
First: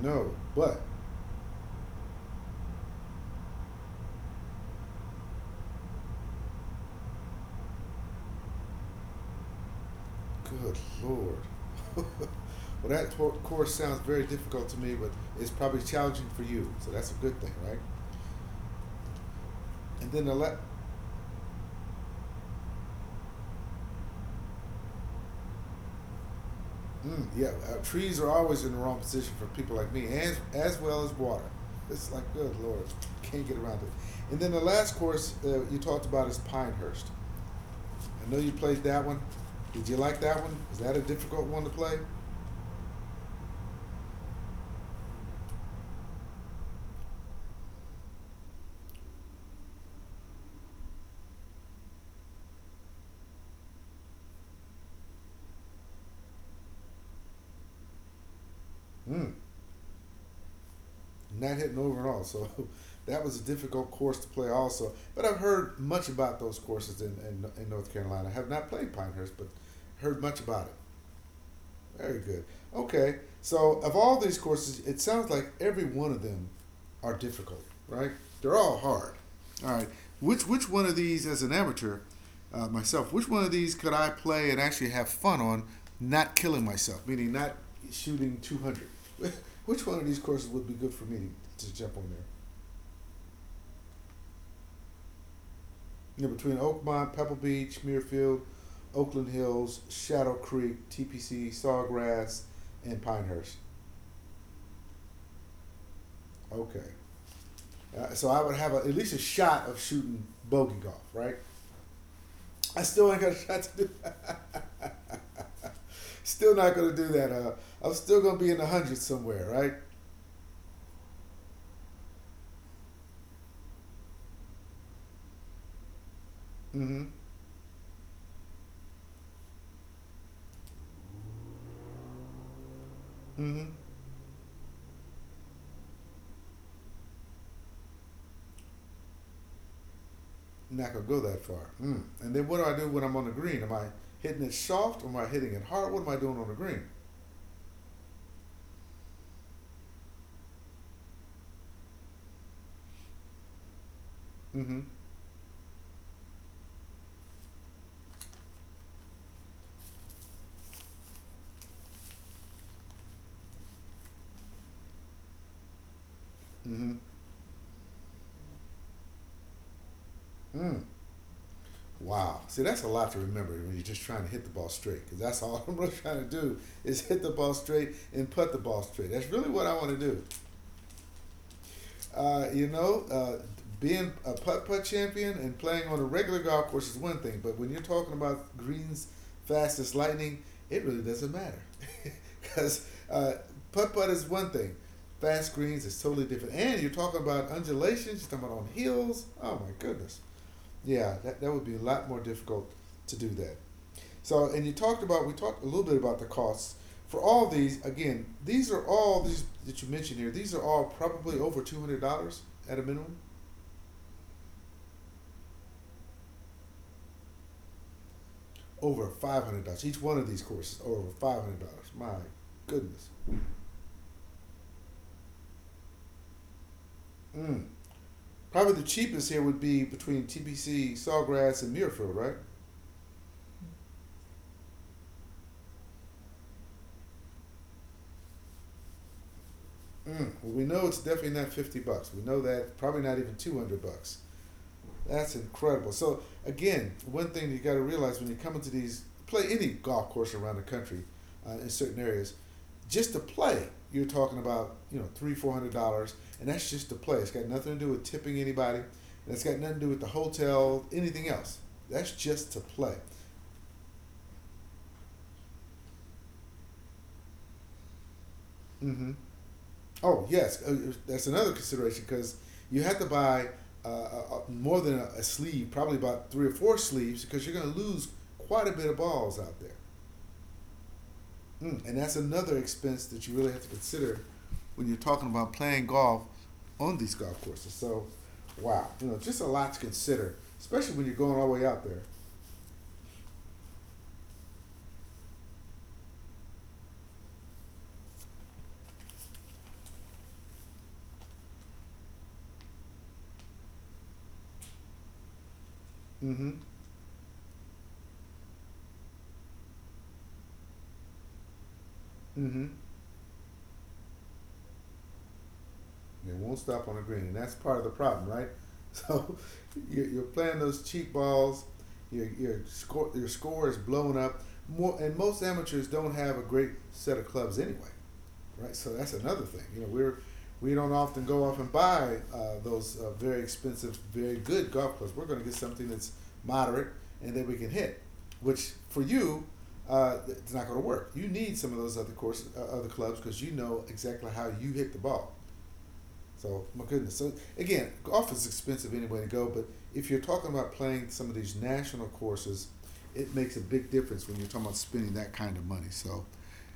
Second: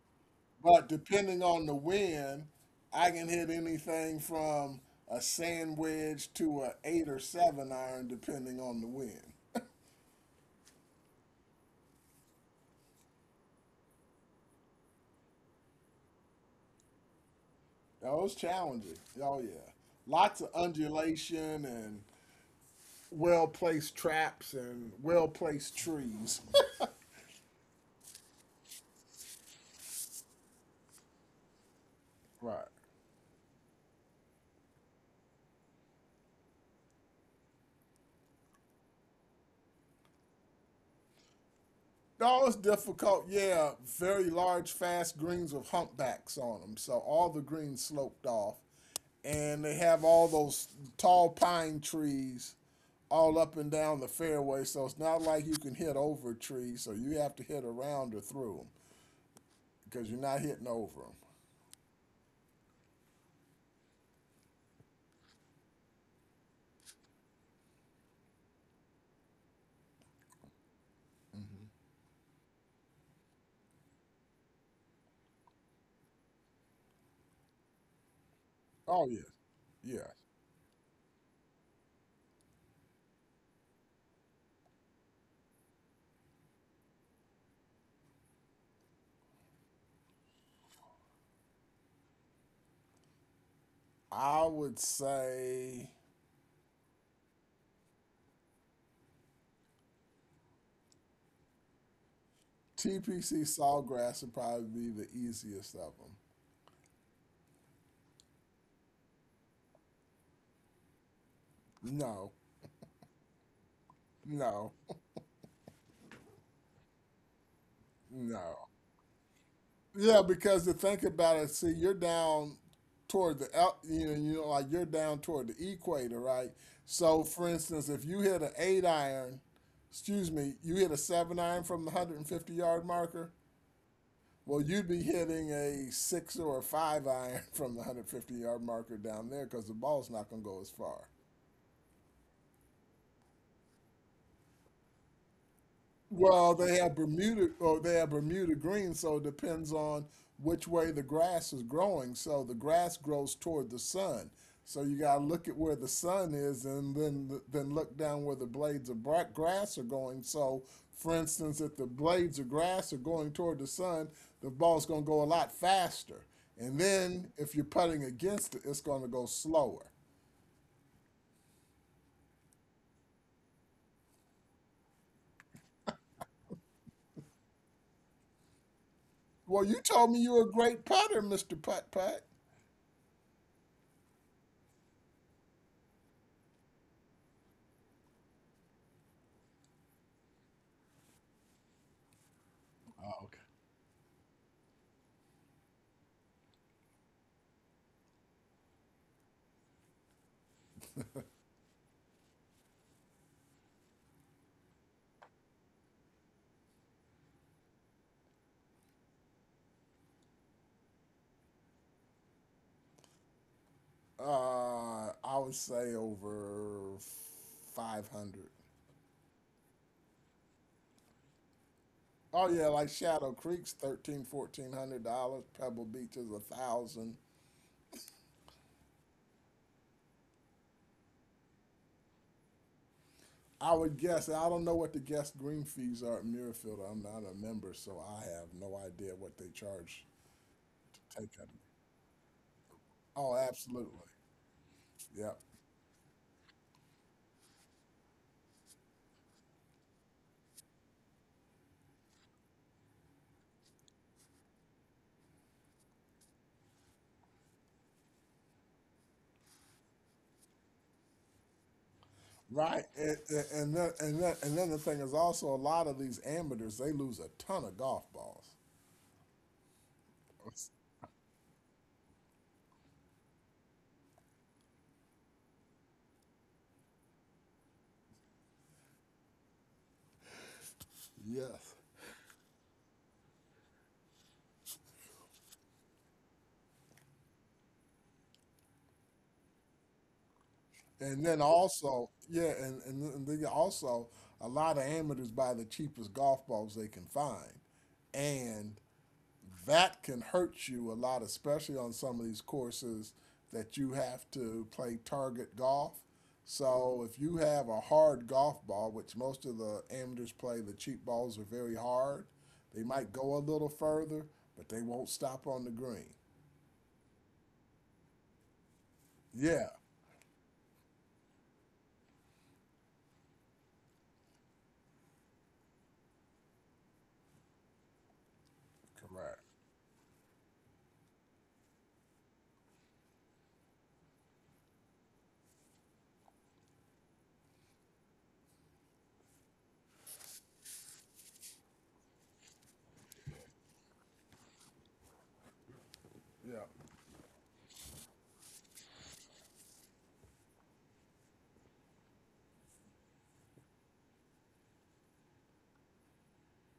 S1: no. But,
S2: But depending on the wind, I can hit anything from a sand wedge to an eight or seven iron, depending on the wind.
S1: good lord. Well, that course sounds very difficult to me, but it's probably challenging for you. So that's a good thing, right?
S2: Oh, it's challenging. Oh yeah,
S1: And then the
S2: lots of
S1: le-
S2: undulation and well placed traps and well placed trees.
S1: Mm, yeah, trees are always in the wrong position for people like me, as well as water. It's like, good
S2: Right.
S1: lord, can't get around it. And then the last course you talked about is Pinehurst. I know you played that one. Did you like that one? Was that a difficult one to play?
S2: No, it's difficult. Yeah, very large, fast greens with humpbacks on them. So all the greens sloped off. And they have all those tall pine trees all up and down the fairway. So it's not like you can hit over trees. So you have to hit around or through them
S1: Mm.
S2: because you're not hitting over them.
S1: Not hitting over at all. So that was a difficult course to play also. But I've heard much about those courses in North Carolina. I have not played Pinehurst, but heard much about it. Very good. Okay, so of all these courses, it sounds like every one of them are difficult, right? They're all
S2: Oh,
S1: hard.
S2: yes.
S1: All right,
S2: Yeah.
S1: which one of these, as an amateur myself, which one of these could I play and actually have fun on, not killing myself, meaning not shooting 200? Which one of these courses would be good for me to jump on there?
S2: I would say
S1: You know, between Oakmont, Pebble Beach, Muirfield, Oakland Hills, Shadow Creek, TPC, Sawgrass, and
S2: TPC
S1: Pinehurst.
S2: Sawgrass would probably be the easiest of them.
S1: Okay. So I would have a, at least a shot of shooting bogey golf, right?
S2: No,
S1: I still ain't got a shot to do.
S2: no,
S1: Still not going to do that. I'm still going to be in
S2: no.
S1: the hundreds somewhere, right?
S2: Yeah, because to think about it, see, you're down toward the el- you know, like you're down toward the equator, right?
S1: Mm-hmm.
S2: So, for instance, if you hit an eight iron, excuse me, you hit a seven iron from the 150 yard marker,
S1: Mm-hmm.
S2: well, you'd be hitting a six or a five iron from the 150 yard marker down there because the ball's not going to go as
S1: Not going
S2: far.
S1: to go that far. Mm. And then what do I do when I'm on the green? Am I hitting it soft? Or am I hitting it hard? What am I doing on
S2: Well,
S1: the
S2: they
S1: green?
S2: have Bermuda or they have Bermuda green, so it depends on which way the grass is growing. So the grass grows toward the sun. So
S1: Mm-hmm.
S2: you gotta look at where the sun is, and then look down where the blades of grass are going. So, for instance, if the blades of grass are going toward the sun, the ball's gonna go a lot faster. And
S1: Mm-hmm.
S2: then if you're putting against it, it's gonna go slower.
S1: Mm. Wow. See, that's a lot to remember when you're just trying to hit the ball straight because that's all I'm really trying to do is hit the ball straight and put the ball straight. That's really
S2: Well,
S1: what I
S2: you
S1: want to
S2: told me
S1: do.
S2: you were a great putter, Mister Putt Putt.
S1: uh, you know, uh, Being a putt putt champion and playing on a regular golf course is one thing, but when you're talking about greens fast as lightning, it really doesn't matter because
S2: Oh, okay.
S1: putt putt is one thing. Fast greens is totally different, and you're talking about undulations. You're talking about on hills. Oh my goodness! Yeah, that would be a lot more difficult to do that. So, and you talked about, we talked a little bit about the costs. For all these, again, these are all these that you mentioned here, these are all probably over $200 at a minimum,
S2: I would say over 500.
S1: over $500. Each one of these courses over $500. My
S2: Oh yeah, like
S1: goodness.
S2: Shadow Creek's 13, $1,400. Pebble Beach is a thousand.
S1: Mm. Probably the cheapest here would be between TBC, Sawgrass, and Muirfield, right?
S2: I would guess. I don't know what the guest green fees are at Muirfield. I'm not a member, so I have no idea what they charge.
S1: Mm. Well, we know it's
S2: Take
S1: definitely
S2: it.
S1: not 50 bucks. We know that probably not
S2: Oh,
S1: even 200
S2: absolutely.
S1: bucks. That's
S2: Yep.
S1: incredible. So again, one thing that you got to realize when you're coming to these play any golf course around the country, in certain areas, just to play, you're talking about, you know, three four hundred dollars, and that's just to play. It's got nothing to do with tipping anybody. And it's got nothing to do with the hotel, anything else. That's just to
S2: Right.
S1: play.
S2: And then the thing is also, a lot of these amateurs they lose a ton of golf balls.
S1: Mm-hmm. Oh yes, that's another consideration because you have to buy more than a sleeve, probably about three or four sleeves, because you're going to lose quite a bit of balls out there.
S2: Yes.
S1: Mm, and that's another expense that you really have to consider when you're talking about playing golf on these golf courses. So, wow, you know, just a lot to consider, especially when you're
S2: And
S1: going
S2: then
S1: all the way out there.
S2: also, yeah, and then also a lot of amateurs buy the cheapest golf balls they can find. And that can hurt you a lot, especially on some of these courses that you have to play target golf.
S1: Mm-hmm.
S2: So if you have a hard golf ball, which most of the amateurs play, the cheap balls are very hard.
S1: Mm-hmm. And
S2: They might go a little further, but they won't stop on the green.
S1: it won't stop on the green, and that's part of the problem, right? So,
S2: Yeah.
S1: you're playing those cheap balls. Your score is blown up. More and most amateurs don't have a great set of clubs anyway, right? So that's
S2: Correct.
S1: another thing. You know, we don't often go off and buy those very expensive, very good golf clubs. We're going to get something that's moderate and that we can hit, which for you, it's not going to work. You need some of those other course, other clubs because you know exactly how you hit the ball.
S2: Yeah.
S1: So my goodness. So again, golf is expensive anyway to go, but if you're talking about playing some of these national courses, it makes a big difference when you're talking about spending that kind of money. So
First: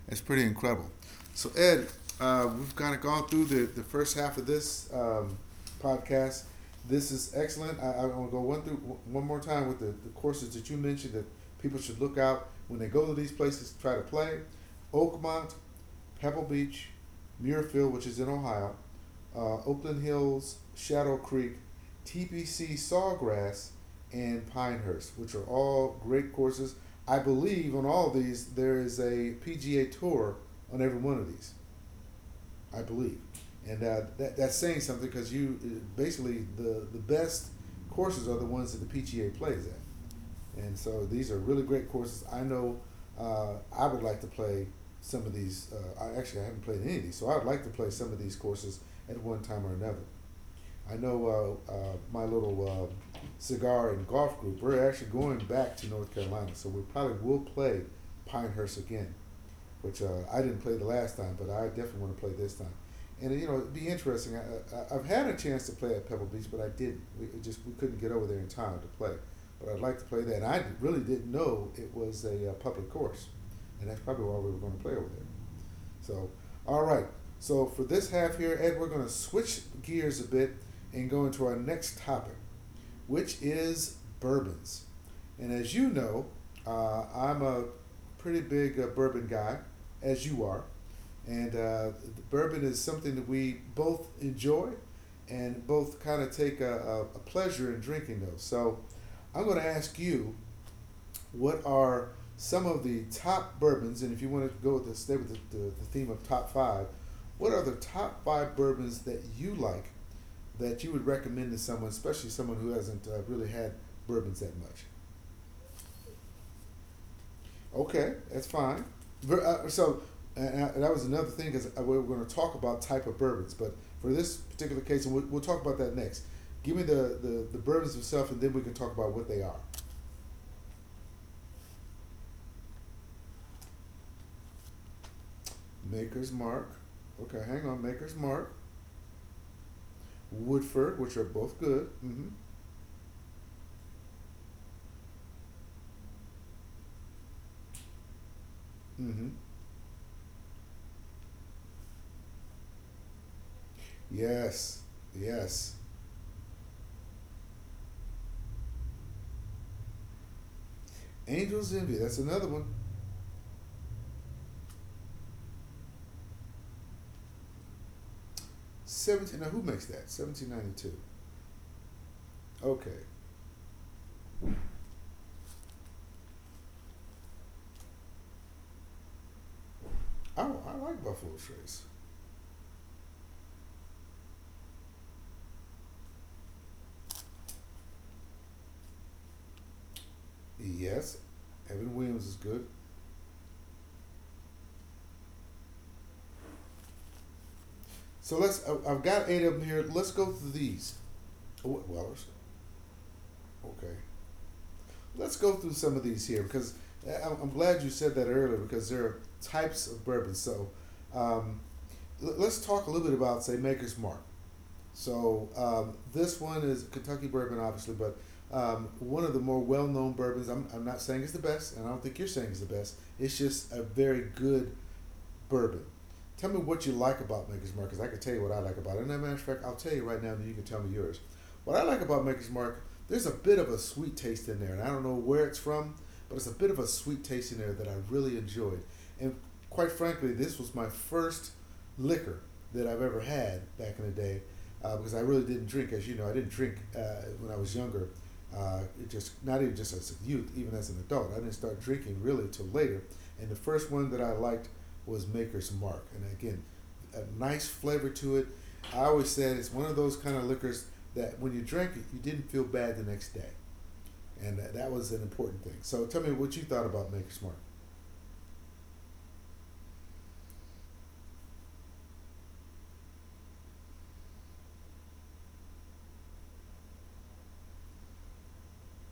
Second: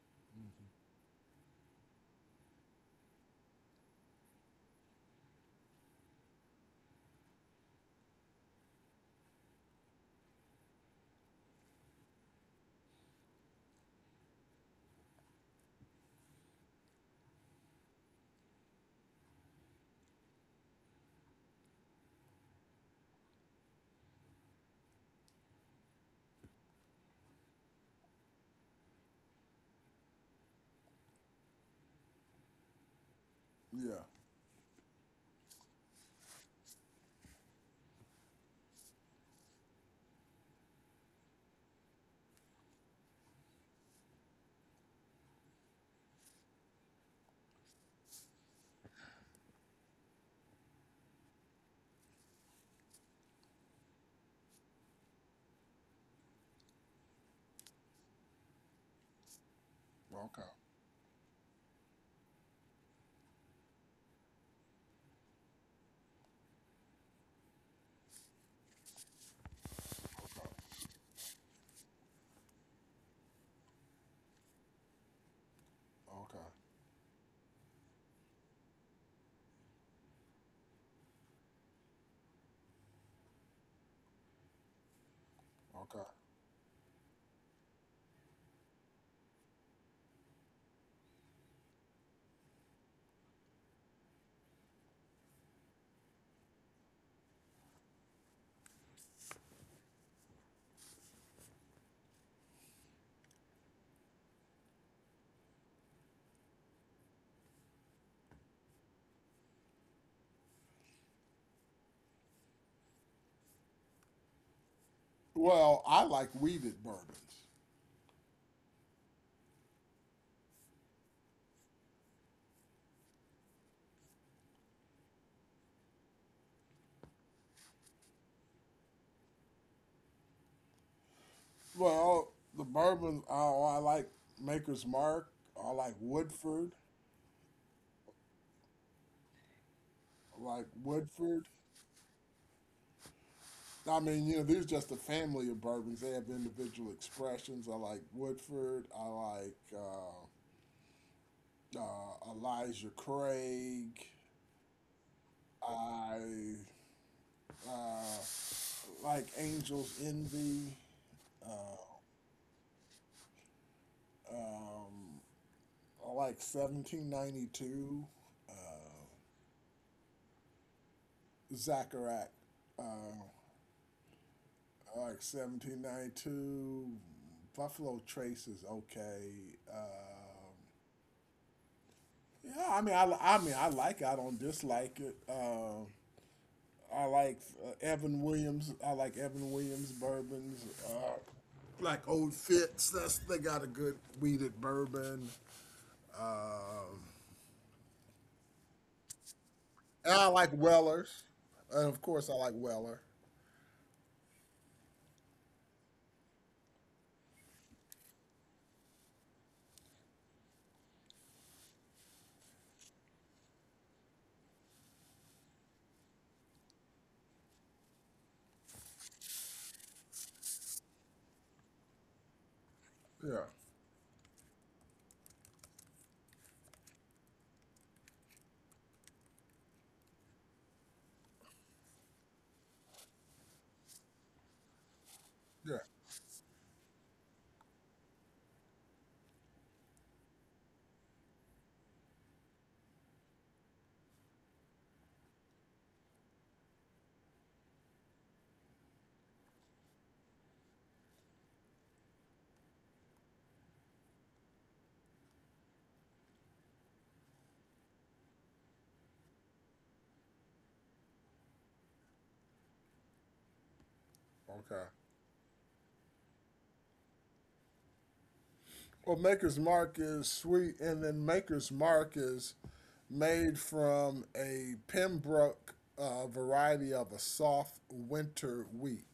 S1: it's pretty incredible. So Ed, we've kind of gone through the first half of this podcast. This is excellent. I want to go one through one more time with the courses that you mentioned that people should look out when they go to these places to try to play. Oakmont, Pebble Beach, Muirfield, which is in Ohio, Oakland Hills, Shadow Creek, TPC Sawgrass, and Pinehurst, which are all great courses. I believe on all these there is a PGA tour on every one of these. I believe, and
S2: Yeah.
S1: that that's saying something because you basically the best courses are the ones that the PGA plays at, and so these are really great courses. I know I would like to play some of these. I haven't played any of these, so I would like to play some of these courses at one time or another. I know my little cigar and golf group. We're actually going back to North Carolina, so we probably will play Pinehurst again, which I
S2: Okay.
S1: didn't play the last time, but I definitely want to play this time. And you know, it'd be interesting. I've had a chance to play at Pebble Beach, but I didn't. We it just we couldn't get over there in time to play. But I'd like to play that. And I really didn't know it was a public course, and that's probably why we were going to play over there. So,
S2: Okay.
S1: all right. So for this half here, Ed, we're going to switch gears a bit and go into our next topic, which is bourbons. And as you
S2: Okay.
S1: know, I'm a pretty big bourbon guy, as you are. And bourbon is something that we both enjoy and both kind of take a, a pleasure in drinking, though. So I'm going to ask you, what are some of the top bourbons? And if you want to go with the stay with the, the theme of top 5, what are the top 5 bourbons that you like that you would recommend to someone, especially someone who hasn't really had bourbons that much?
S2: Well, I like weeded bourbons.
S1: Okay, that's fine. So and I- and that was another thing because we were going to talk about type of bourbons, but for this particular case, and we'll talk about that next. Give me the, the bourbons themselves, and then we can talk about what they are.
S2: Well, I like Maker's Mark. I like
S1: Maker's Mark.
S2: Woodford.
S1: Okay, hang on. Maker's Mark.
S2: I like
S1: Woodford, which are
S2: Woodford.
S1: both good. Mm-hmm.
S2: I mean, you know, there's just a family of bourbons. They have individual expressions. I like Woodford. I
S1: Mm-hmm.
S2: like Elijah Craig.
S1: Yes. Yes.
S2: I uh, like Angel's Envy.
S1: Angel's Envy. That's another one.
S2: I like 1792.
S1: 17. Now who makes that? 1792.
S2: Zacharac.
S1: Okay.
S2: Like 1792. Buffalo Trace is okay. Um,
S1: Oh, I like Buffalo Trace.
S2: yeah, I mean, I like it. I don't dislike it. I like Evan Williams. I like Evan Williams bourbons.
S1: Yes. Evan
S2: Like
S1: Williams
S2: Old
S1: is good.
S2: Fitz. That's they got a good weeded bourbon.
S1: So let's. Have got 8 of them here. Let's
S2: And I
S1: go
S2: like
S1: through these.
S2: Weller's.
S1: Oh,
S2: And of
S1: well,
S2: course, I like Weller.
S1: okay. Let's go through some of these here because am glad you said that earlier because there are types of bourbon. So um, let's talk a little bit about say Maker's Mark. So this one is Kentucky bourbon, obviously, but one of the more well-known bourbons. I'm not saying it's the best, and I don't think you're saying it's the best. It's
S2: Yeah.
S1: just a very good bourbon. Tell me what you like about Maker's Mark, because I can tell you what I like about it. And as a matter of fact, I'll tell you right now, and you can tell me yours. What I like about Maker's Mark, there's a bit of a sweet taste in there, and I don't know where it's
S2: Yeah.
S1: from, but it's a bit of a sweet taste in there that I really enjoyed. And quite frankly, this was my first liquor that I've ever had back in the day, because I really didn't drink, as you know, I didn't drink when I was younger. It just not even just as a youth, even as an adult, I didn't start drinking really till later. And the first one that I liked was Maker's Mark, and again, a nice flavor to it. I always said it's one of those kind of liquors that when you drank it, you didn't feel bad the next day, and that,
S2: Okay.
S1: that was an important thing. So tell me what you thought about Maker's Mark.
S2: Well, Maker's Mark is sweet, and then Maker's Mark is made from a Pembroke variety of a soft winter wheat,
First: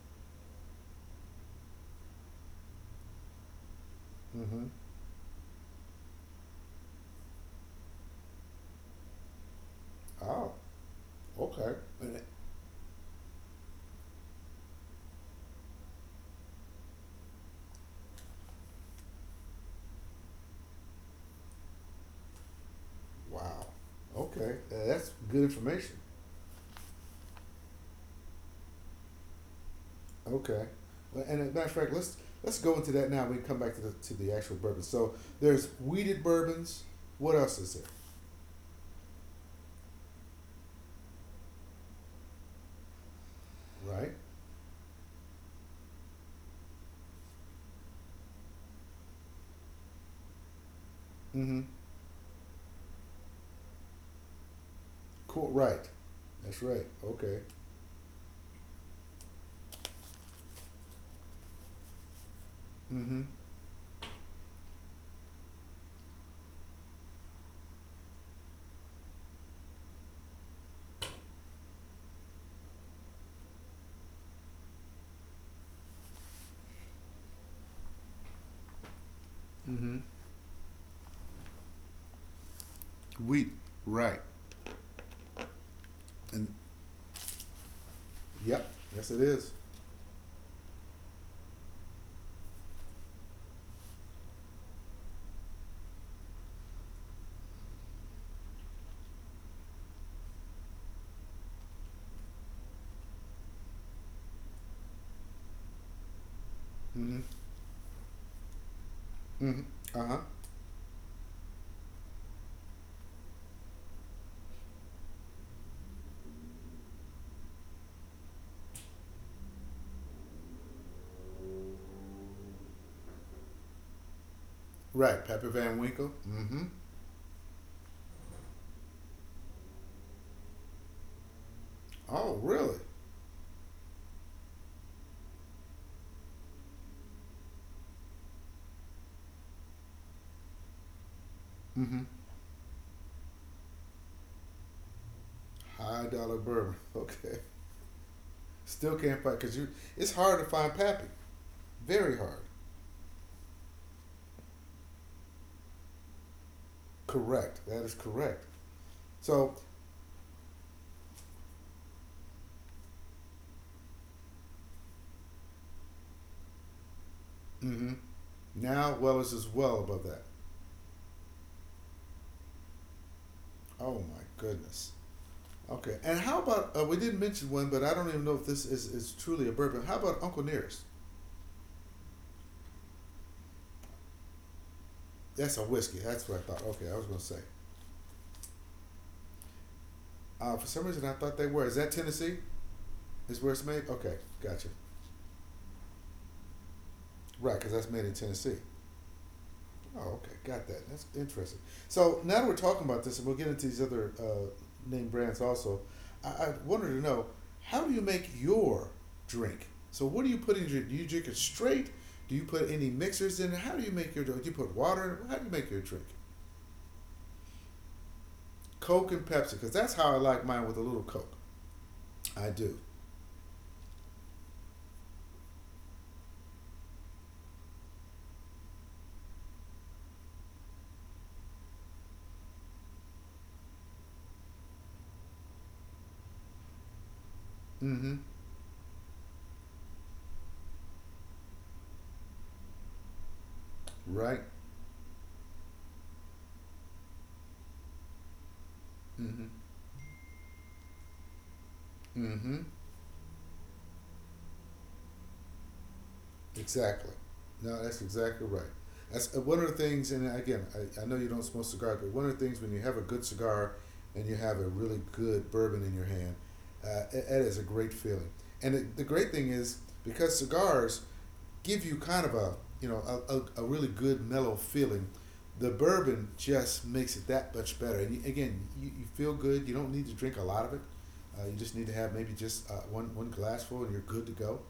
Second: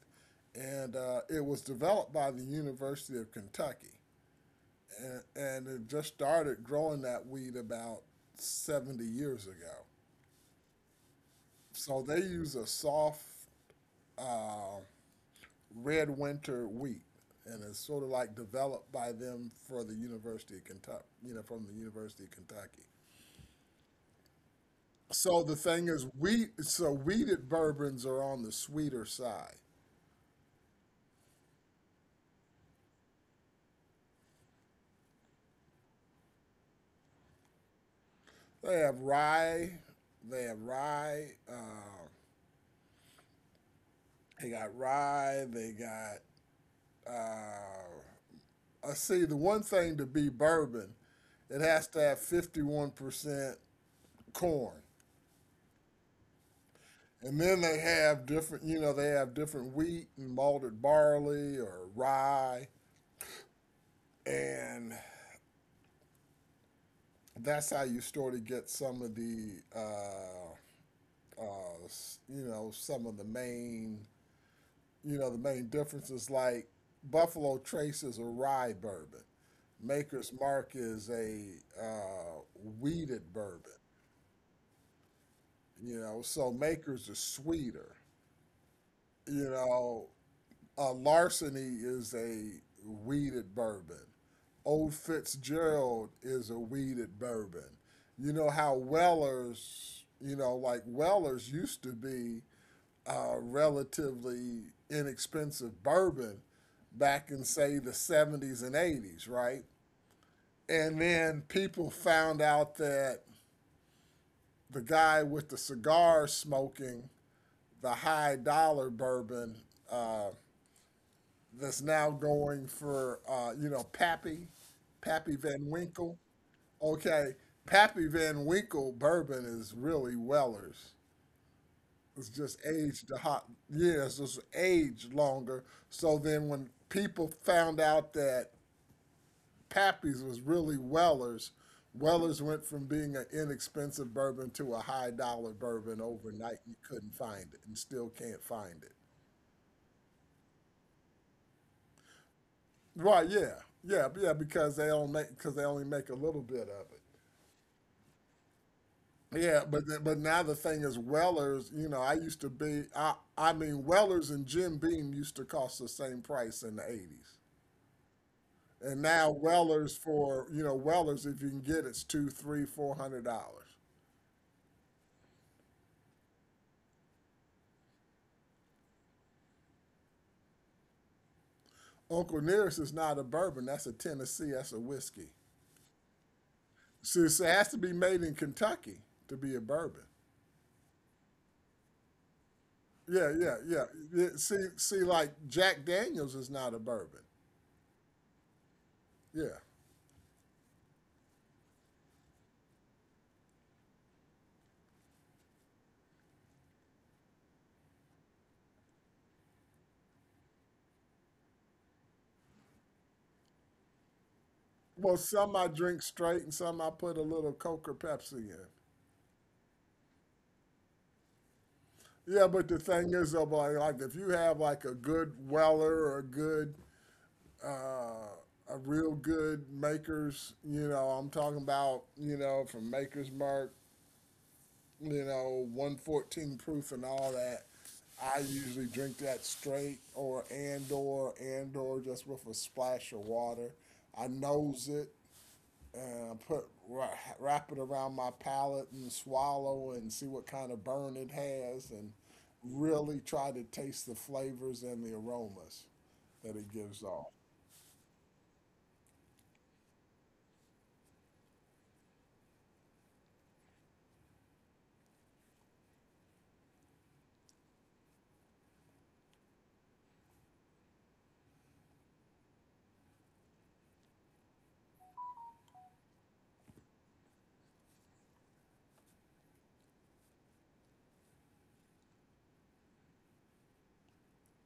S2: and it was developed by the University of Kentucky,
S1: Mm-hmm.
S2: and, it just started growing that wheat about 70 years ago.
S1: Oh, okay.
S2: So they use a soft uh, red winter wheat, and it's sort of like developed by them for the University of Kentucky, you know, from the University of Kentucky.
S1: Wow. Okay. That's good
S2: So the thing
S1: information.
S2: is, we so wheated bourbons are on the sweeter side.
S1: Okay, well, and as a matter of fact, let's go into that now. We can come back to the actual bourbon. So there's weeded bourbons. What else is there?
S2: They have rye, they have rye,
S1: Right.
S2: they got rye, they got. I see the one thing to be bourbon,
S1: Mm-hmm.
S2: it has to have 51% corn,
S1: Cool. Right. That's right. Okay.
S2: and then they have different. You know, they have different wheat and malted barley or rye,
S1: Mm-hmm.
S2: and that's how you sort of get some of the, uh, you know, some of the main The main difference is like Buffalo Trace is a rye bourbon.
S1: Mm-hmm.
S2: Maker's Mark is a uh, weeded
S1: Wheat,
S2: bourbon,
S1: right.
S2: you know,
S1: And
S2: so Maker's is sweeter.
S1: yep. Yes, it is.
S2: You know, Larceny is a weeded bourbon. Old Fitzgerald is a weeded bourbon. You know how Weller's, you know, like Weller's used to be relatively inexpensive bourbon
S1: Mm-hmm.
S2: back in say the 70s and 80s, right?
S1: Mm-hmm. Uh huh.
S2: And then people found out that the guy with the cigar smoking the high dollar bourbon uh, that's now going for you know Pappy,
S1: Right.
S2: Pappy
S1: Pappy
S2: Van
S1: Van Winkle.
S2: Winkle.
S1: Mm-hmm.
S2: Okay, Pappy Van Winkle bourbon is really Weller's. It's
S1: Oh,
S2: just
S1: really?
S2: aged the hot years, it's aged longer. So then when people found out that Pappy's was really Weller's,
S1: Mm-hmm.
S2: Weller's went from being an inexpensive bourbon to a high dollar bourbon
S1: High dollar
S2: overnight.
S1: bourbon.
S2: You couldn't
S1: Okay.
S2: find it and still can't find it.
S1: Still can't find because you. It's hard to find Pappy. Very hard.
S2: Right, yeah. Yeah, yeah, because they only make a little bit of it.
S1: Correct. That is correct. So,
S2: Yeah, but but now the thing is Weller's, you know, I used to be I mean Weller's and Jim Beam used to cost the same price in the 80s.
S1: mm-hmm. Now
S2: And now
S1: Weller's is well
S2: Weller's
S1: above that.
S2: for you know Weller's if you can get it's two, three, $400.
S1: Oh my goodness. Okay. And how about we didn't mention one, but I don't even know if this is truly a bourbon. How about Uncle Nearest?
S2: Uncle Nearest is not a bourbon. That's a Tennessee. That's a whiskey.
S1: That's a whiskey. That's what I thought. Okay, I was gonna
S2: So,
S1: say.
S2: it has to be made in Kentucky to be a bourbon.
S1: For some reason, I thought they were. Is that Tennessee?
S2: Yeah,
S1: Is where
S2: yeah,
S1: it's
S2: yeah.
S1: made? Okay,
S2: Yeah,
S1: gotcha.
S2: See, like Jack Daniels is not a bourbon.
S1: Right, because that's made in Tennessee.
S2: Yeah.
S1: Oh, okay, got that. That's interesting. So now that we're talking about this, and we'll get into these other name brands also. I wanted to know how do you make your drink? So what do you put in your? Do you drink it straight? Do you put any mixers in? It? How do you make your drink? Do you put water? In
S2: Well,
S1: it? How do you
S2: some I
S1: make your
S2: drink
S1: drink?
S2: straight, and some I put a little Coke or Pepsi in.
S1: Coke and Pepsi, because that's how I like mine with a little Coke.
S2: Yeah,
S1: I
S2: but
S1: do.
S2: the thing is, though, like if you have like a good Weller or a good a real good makers. You know, I'm talking about you know from Maker's Mark, you know, 114 proof and all that.
S1: Mm-hmm.
S2: I usually drink that straight or just with a splash of water. I
S1: Right.
S2: nose it and I put wrap it around my palate and
S1: Mm-hmm.
S2: swallow and see what kind of burn it has and
S1: Mm-hmm.
S2: really try to taste the flavors and the aromas that it gives
S1: Exactly.
S2: off.
S1: No, that's exactly right. That's one of the things, and again, I know you don't smoke cigars, but one of the things when you have a good cigar and you have a really good bourbon in your hand, it is a great feeling. And the great thing is, because cigars give you kind of a you know a really good mellow feeling. The bourbon just makes it that much better. And again, you feel good. You don't need to drink a lot of it. You just need to have maybe just one glassful, and you're good to go.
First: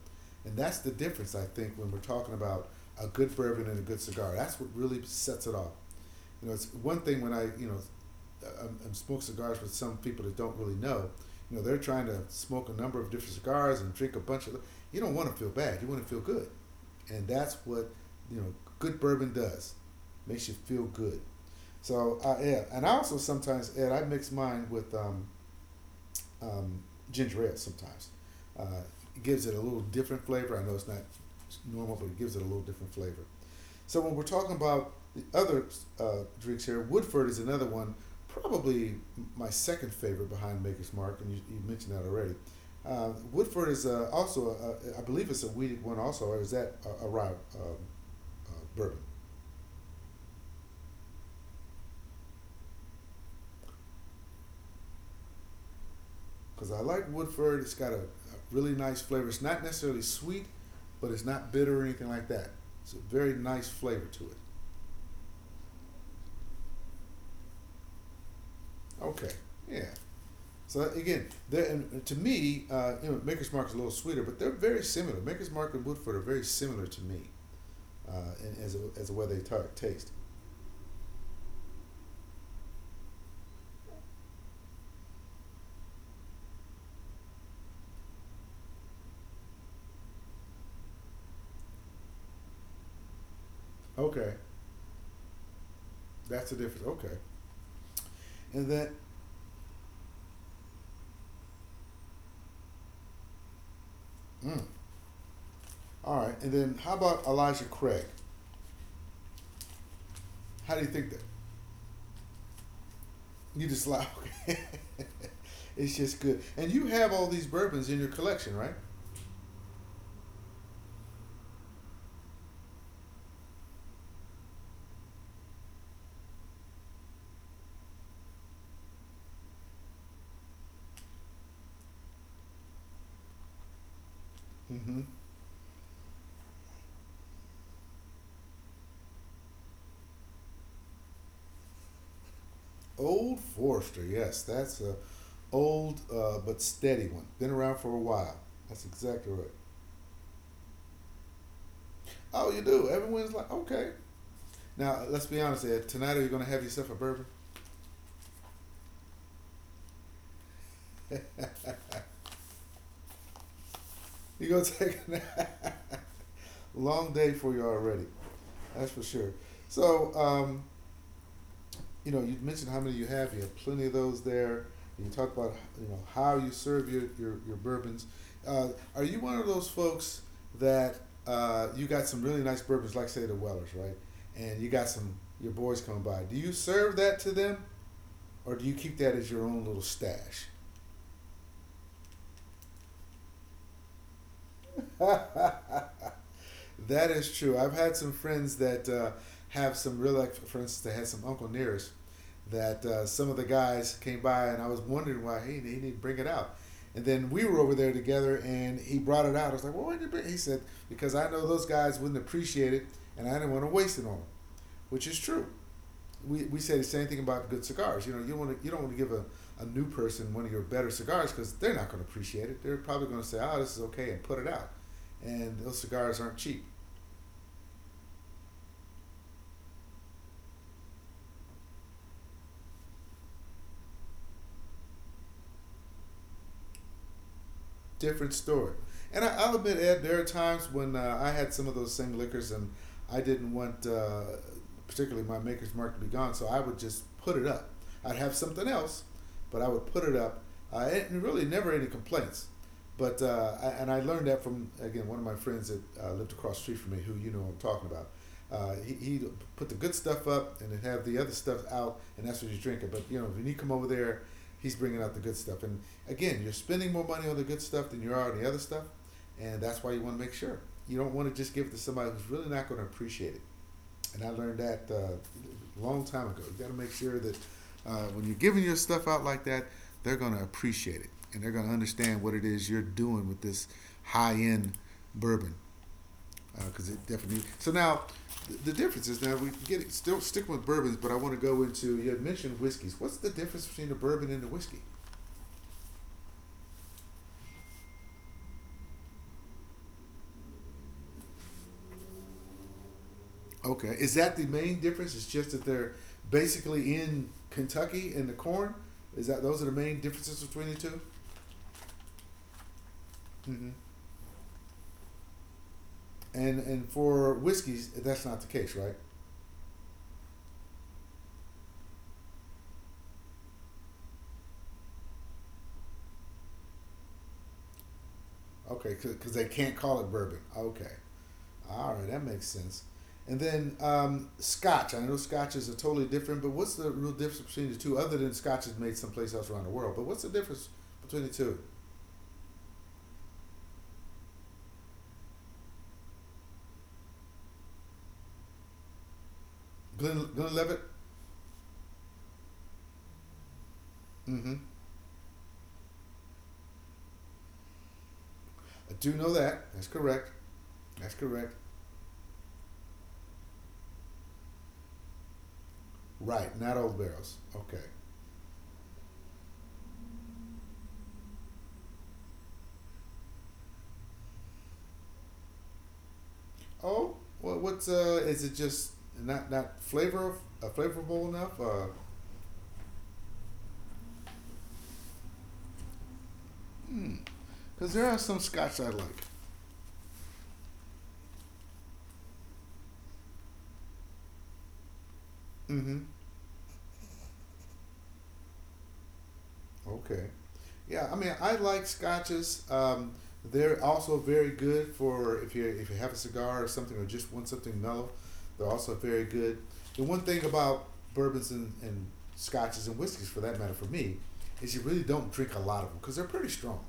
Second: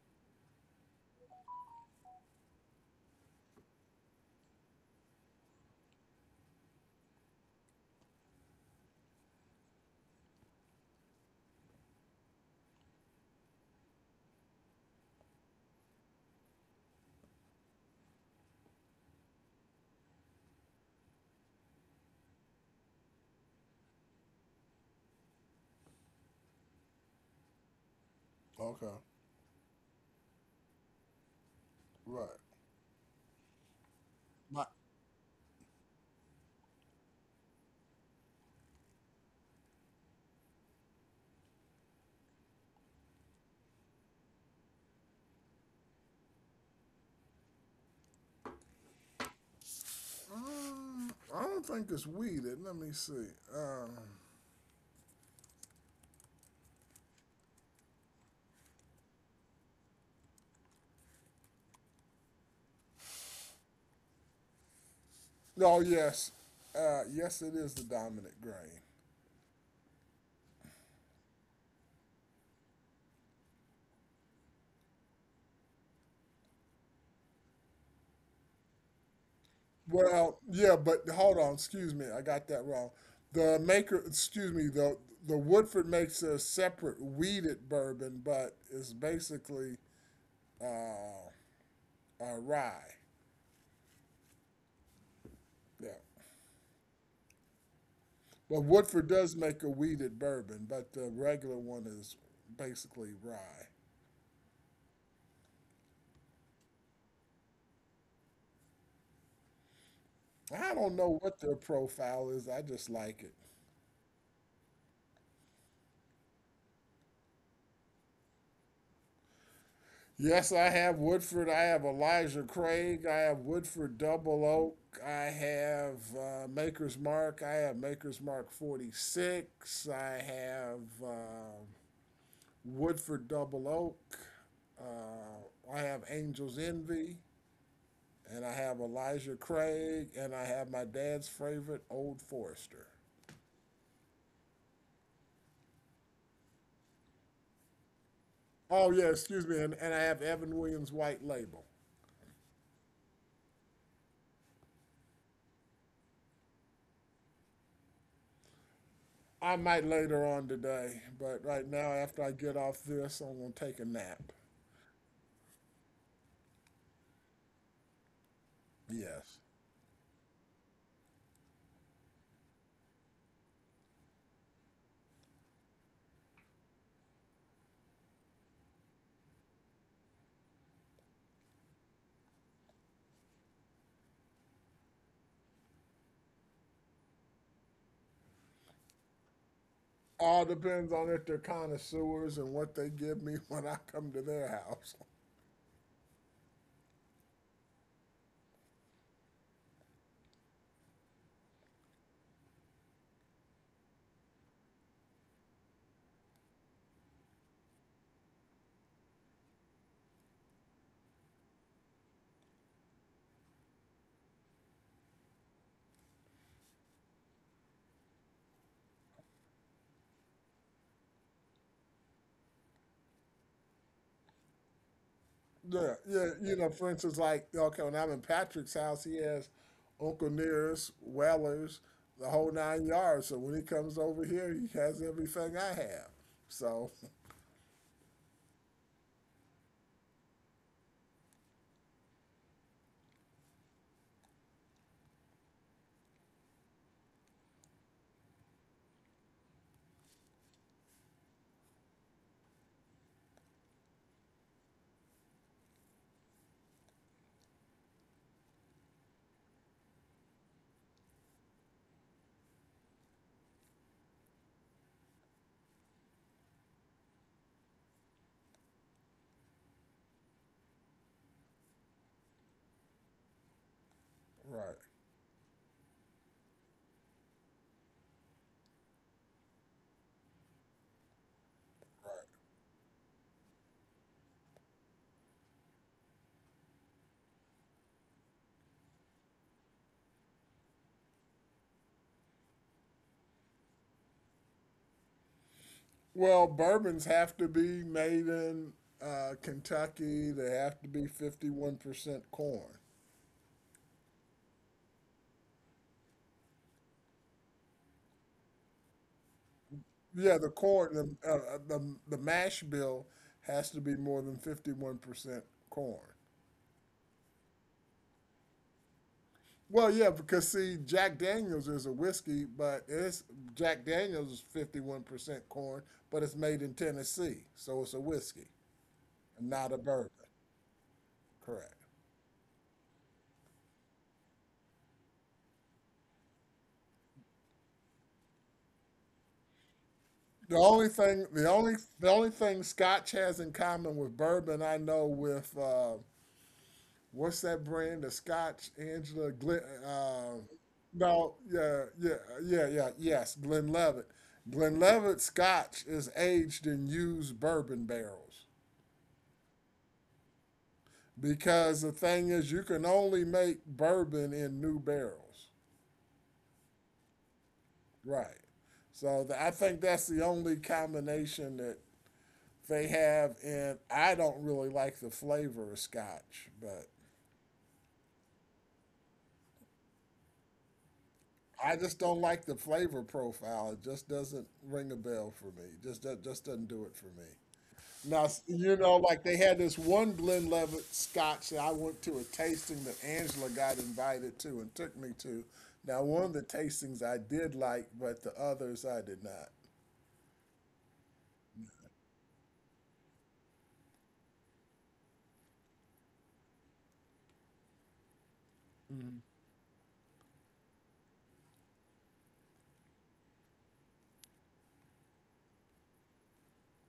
S1: And that's the difference, I think, when we're talking about a good bourbon and a good cigar. That's what really sets it off. You know, it's one thing when I you know I'm smoke cigars with some people that don't really know. You know, they're trying to smoke a number of different cigars and drink a bunch of. You don't want to feel bad. You want to feel good and that's what you know good bourbon does, makes you feel good. So I yeah, and I also sometimes Ed I mix mine with um, ginger ale sometimes. Uh,
S2: Okay,
S1: it gives it a little different flavor. I know it's not normal, but it
S2: right.
S1: gives it a little different flavor. So when we're talking
S2: My,
S1: about the other drinks here, Woodford is another one, probably my second favorite behind Maker's Mark, and you mentioned that already. Woodford is also, I believe it's a weeded one also, or is that a rye bourbon
S2: I don't think it's weeded. Let me see. Uh,
S1: because I like Woodford. It's got a really nice flavor. It's not necessarily sweet, but it's not bitter or anything like that. It's a very nice flavor to it.
S2: oh yes, yes, it is the dominant grain.
S1: Okay, yeah. So again, and to me, you know, Maker's Mark is a little sweeter, but they're very similar. Maker's Mark and Woodford are very similar to me, uh, in, as as a way they taste.
S2: Well, yeah, but hold on. Excuse me, I got that wrong. The maker, excuse me, the Woodford makes a separate weeded bourbon, but it's basically rye.
S1: Okay,
S2: Yeah,
S1: that's the difference. Okay,
S2: but
S1: and then,
S2: Woodford does make a weeded bourbon, but the regular one is basically rye.
S1: mm, all right, and then how about Elijah Craig?
S2: I
S1: How do you
S2: don't
S1: think
S2: know
S1: that
S2: what their profile is. I just like it.
S1: you just like? Okay. It's just good. And you have all these bourbons in your collection, right?
S2: Yes, I have Woodford. I have Elijah Craig. I have Woodford Double Oak. I have Maker's Mark. I have Maker's Mark 46. I have uh, Woodford Double Oak.
S1: Mm-hmm.
S2: I have Angel's Envy. And I have Elijah Craig. And I have my dad's favorite, Old Forester.
S1: Old Forester, yes, that's a old but steady one. Been around for a while. That's
S2: Oh, yeah,
S1: exactly
S2: excuse
S1: right.
S2: me. And I have Evan Williams White Label.
S1: Oh, you do. Everyone's like, okay. Now let's be honest, Ed. Tonight, are you gonna have yourself a bourbon?
S2: I might later on today, but right now, after I get off this, I'm gonna take a nap.
S1: You gonna take a long day for you already. That's for sure.
S2: Yes.
S1: So you know, you mentioned how many you have. You have plenty of those there. You talk about you know how you serve your your bourbons. Uh, are you one of those folks that you got some really nice bourbons, like say the Wellers, right? And you got some your boys coming by. Do you serve that to them, or do you keep that as your own little
S2: All
S1: stash?
S2: depends on if they're connoisseurs and what they give me when I come to their house.
S1: That is true. I've had some friends that have some real, like, for instance, I had some uncle nearest that some of the guys came by and I was wondering why he didn't bring it out. And then we were over there together and he brought it out. I was like, well, why did you bring it? He said, because I know those guys wouldn't appreciate it and I didn't want to waste it on them, which is true. We say the same thing about good cigars. You know, you don't want to give a new person one of your better cigars because they're not going to appreciate it. They're probably going to say, oh, this is okay and put it out. And those
S2: Yeah,
S1: cigars
S2: yeah,
S1: aren't
S2: you
S1: cheap.
S2: know, for instance, like, okay, when I'm in Patrick's house, he has Uncle Nearest, Wellers, the whole nine yards. So when he comes over here, he has everything I have. So,
S1: Different story. And will admit, Ed, there are times when I had some of those same liquors and I didn't want, particularly my Maker's Mark, to be gone. So I would just put it up. I'd have something else, but I would put it up. And really, never any complaints. But and I learned that from again one of my friends that lived across the street from me, who you know I'm talking about. He put the good stuff up and then have the other stuff out, and that's what you drink it. But you know when you come over there, he's bringing out the good stuff, and again, you're spending more money on the good stuff than you are on the other stuff, and that's why you want to make sure you don't want to just give it to somebody who's really not going to appreciate it. And I learned
S2: right,
S1: that a long time ago. You got to make sure that when you're giving your stuff out like that, they're going to appreciate it and they're going to understand
S2: right.
S1: what it is you're doing with this high end bourbon because it definitely. So now the difference is now we get it, still stick with bourbons, but I want to go into you had mentioned whiskeys. What's the difference between the bourbon and the whiskey?
S2: Well, bourbons have to be made in Kentucky. They have to be 51% corn.
S1: Okay, is that the main difference? It's just that they're basically in Kentucky and the corn. Is that those are the main
S2: Yeah,
S1: differences
S2: the
S1: between the
S2: corn,
S1: 2?
S2: the mash bill has
S1: Mm-hmm.
S2: to be more than 51% corn.
S1: And for whiskeys, that's not the case, right?
S2: Well, yeah, because see, Jack Daniels is a whiskey, but it's Jack Daniels is 51% corn, but it's made in Tennessee, so it's a whiskey,
S1: Okay, because they
S2: not
S1: can't
S2: a
S1: call
S2: bourbon.
S1: it bourbon. Okay,
S2: Correct.
S1: all right, that makes sense. And then Scotch. I know Scotches are totally different, but what's the real difference between the two? Other than Scotch is made someplace else around the world, but what's the
S2: The
S1: difference
S2: only
S1: between
S2: thing,
S1: the
S2: the
S1: two?
S2: only, the only thing Scotch has in common with bourbon, I know with what's that brand? The Scotch Angela Glen.
S1: Glen
S2: Uh,
S1: Glenlivet.
S2: no, yeah, yeah, yeah, yeah. Yes, Glenlivet.
S1: Mm-hmm.
S2: Glenlivet Scotch is aged in used bourbon barrels
S1: I do know that. That's correct. That's correct.
S2: because the thing is, you can only make bourbon in new barrels,
S1: Right, not old barrels. Okay.
S2: right? So the, I think that's the only combination that they have in I don't really like the flavor of scotch, but
S1: Oh, well, what's uh? Is it just not flavor flavorful enough?
S2: I just don't like the flavor profile. It just doesn't ring a bell for me. Just doesn't do it for me.
S1: Because there are
S2: Now
S1: some
S2: you
S1: Scotch I
S2: know,
S1: like.
S2: like they had this one Glenlivet Scotch that I went to a tasting that Angela got invited to and took me to.
S1: Mm-hmm.
S2: Now one of the tastings I did like, but the others I did not.
S1: Okay. Yeah, I mean, I like Scotches. They're also very good for if you have a cigar or something or just want something mellow. They're also very good. The one thing about bourbons and Scotches and whiskeys, for that matter, for me, is you really don't drink a lot of them because they're pretty strong.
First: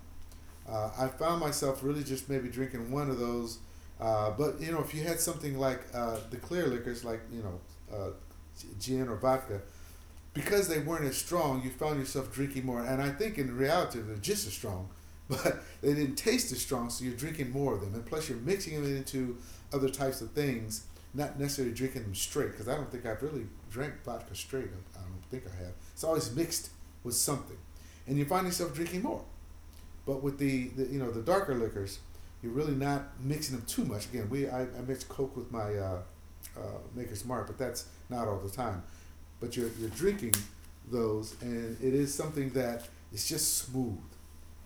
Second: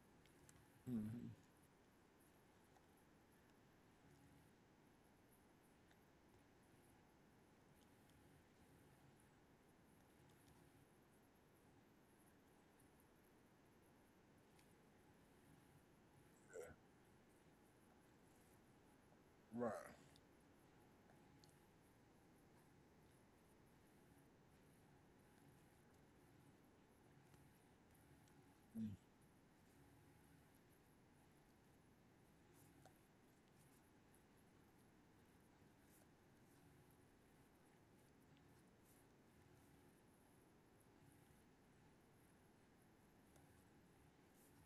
S1: I found myself really just maybe drinking one of those. But you know, if you had something like the clear liquors, like you know, uh, gin or vodka, because they weren't as strong, you found yourself drinking more. And I think in reality they're just as strong, but they didn't taste as strong, so you're drinking more of them. And plus, you're mixing them into
S2: Right.
S1: other types of things, not necessarily drinking them straight. Because I don't think I've really drank vodka straight. I don't think I have. It's always mixed with something, and you find yourself drinking more. But with the you know the darker liquors, you're really not mixing them too much. Again, I mix Coke with my uh, Maker's Mark, but that's not all the time. But you're drinking those, and it is something that is just smooth,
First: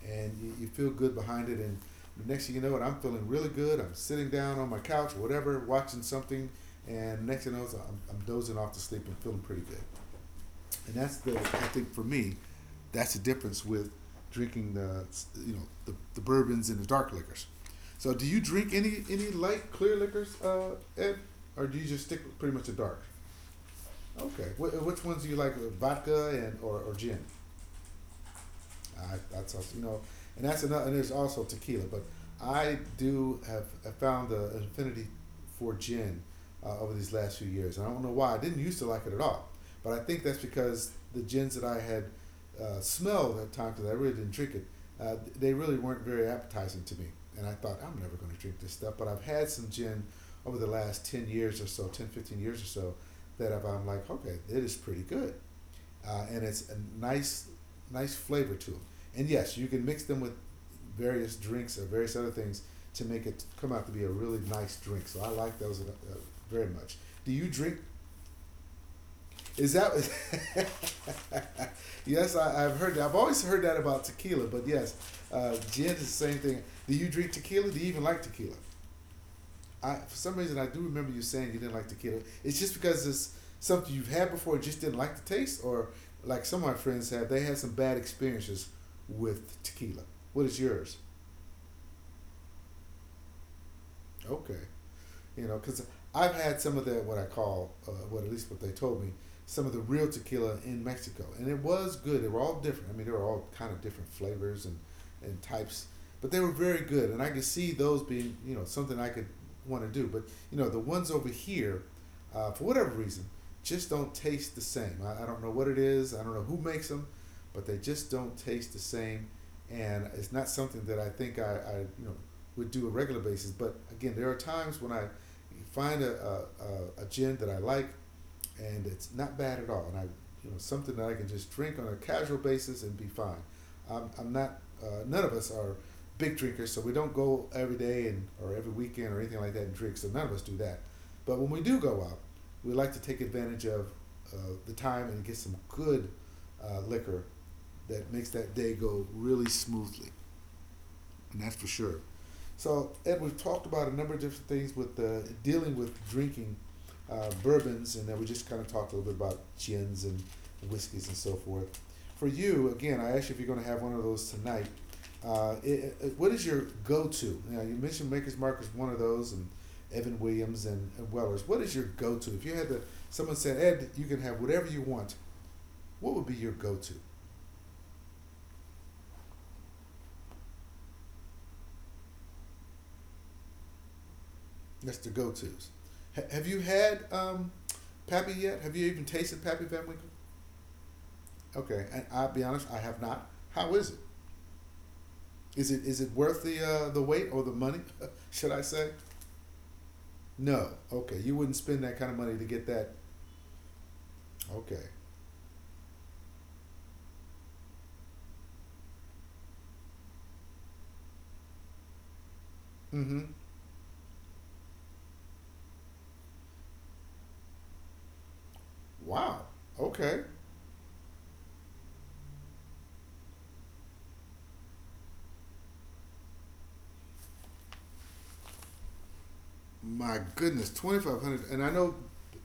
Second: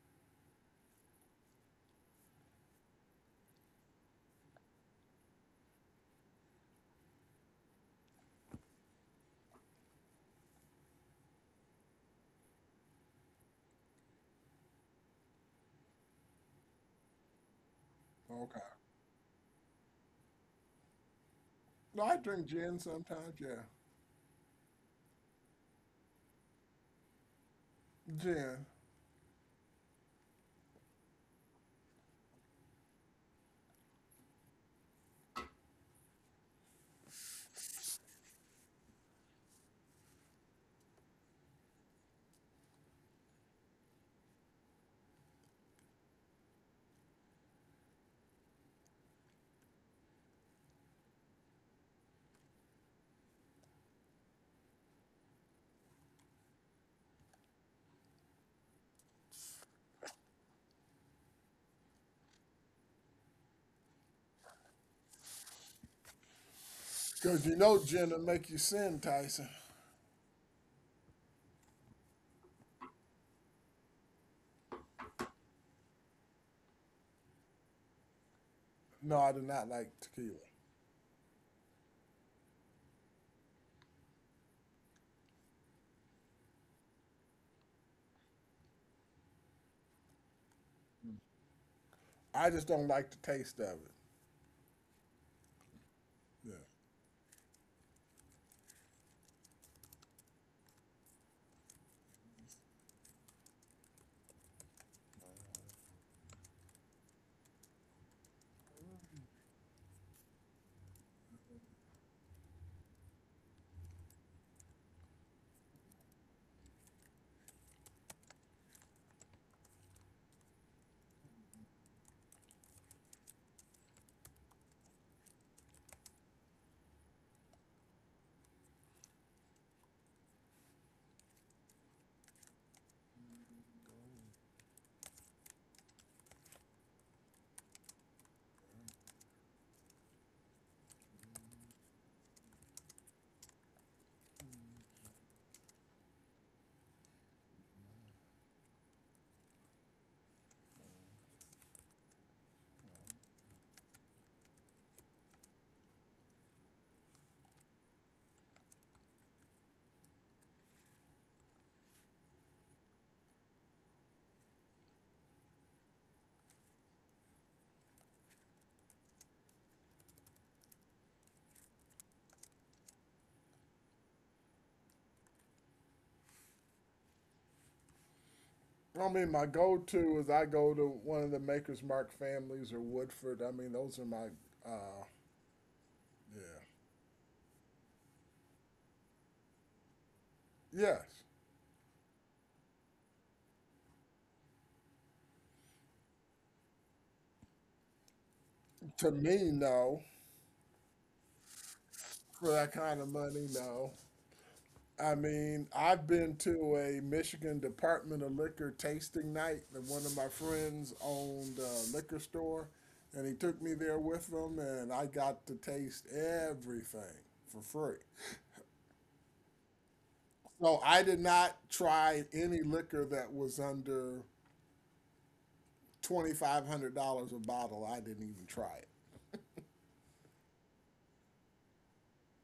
S1: and you feel good behind it. And the next thing you know, I'm feeling really good. I'm sitting down on my couch, whatever, watching something, and next thing you know, I'm dozing off to sleep and feeling pretty good, and that's the I think for me, that's the difference with drinking the bourbons and the dark liquors. So do you
S2: Okay.
S1: drink any light clear liquors, Ed, or do you
S2: No,
S1: just
S2: I
S1: stick with
S2: drink
S1: pretty much the
S2: gin
S1: dark?
S2: sometimes. Yeah,
S1: Okay, which ones do you like, vodka and or gin?
S2: gin.
S1: I, that's also, you know, and that's another. And there's also tequila, but I do have found the affinity for gin over these last few years. And I don't know why. I didn't used to like it at all, but I think that's because the gins that I had smelled at times, because I really didn't drink it, they really weren't very appetizing to me. And I thought I'm never going to drink this stuff. But I've had some gin over the last 10 years or so, 10, 15 years or so, that I'm like, okay, it is pretty good, and it's a nice, nice flavor to them. And yes, you can mix them with various drinks or various other things to make it come out to be a really nice drink. So I like those uh, very much. Do
S2: Because
S1: you
S2: you
S1: drink?
S2: know gin will make you sin, Tyson.
S1: Is that? Yes, I've heard that. I've always heard that about tequila, but yes, gin is the same thing. Do you drink tequila? Do you even like tequila?
S2: No, I do not like
S1: I for
S2: tequila.
S1: some reason I do remember you saying you didn't like tequila. It's just because it's something you've had before, just didn't like the taste, or like some of my friends have, they had some bad experiences with tequila. What is yours?
S2: I just don't like the taste of it.
S1: Okay. You know, because I've
S2: Yeah.
S1: had some of the what I call, what at least what they told me, some of the real tequila in Mexico, and it was good. They were all different. I mean, they were all kind of different flavors and types, but they were very good, and I could see those being, you know, something I could want to do. But you know, the ones over here, for whatever reason, just don't taste the same. I don't know what it is. I don't know who makes them, but they just don't taste the same, and it's not something that I think I you know would do on a regular basis. But again, there are times when I you find a gin that I like, and it's not bad at all. And I, you know, something that I can just drink on a casual basis and be fine. I'm not. None of us are big drinkers, so we don't go every day and or every weekend or anything like that and drink. So none of us do that. But when we do go out, we like to take advantage of uh, the time and get some good liquor that makes that day go really smoothly. And that's for sure. So, Ed, we've talked about a number of different things with dealing with drinking bourbons, and then we just kind of talked a little bit about gins and whiskeys and so forth. For you, again, I asked you if you're going to have one of those tonight. What is your go-to? You know, you mentioned Maker's Mark is one of those, and Evan Williams and Wellers. What is your go-to? If you had to, someone said, Ed, you can have whatever you want. What would be your go-to?
S2: I mean, my go-to is I go to one of the Maker's Mark families or Woodford. I mean, those are my,
S1: That's
S2: uh,
S1: the go-tos.
S2: yeah,
S1: Have you had Pappy yet? Have you even tasted Pappy Van Winkle?
S2: yes.
S1: Okay, and I'll be honest, I have not. How is it? Is it worth the wait or the money? Should I say?
S2: To me, no.
S1: No. Okay, you wouldn't spend that kind of money to
S2: For
S1: get
S2: that
S1: that.
S2: kind of money, no.
S1: Okay.
S2: I mean, I've been to a Michigan Department of Liquor tasting night that one of my friends owned a liquor store, and
S1: Mm-hmm.
S2: he took me there with him, and I got to taste everything for free.
S1: Wow. Okay.
S2: So I did not try any liquor that was under $2,500 a bottle. I didn't even try it.
S1: My goodness, 2,500. And I know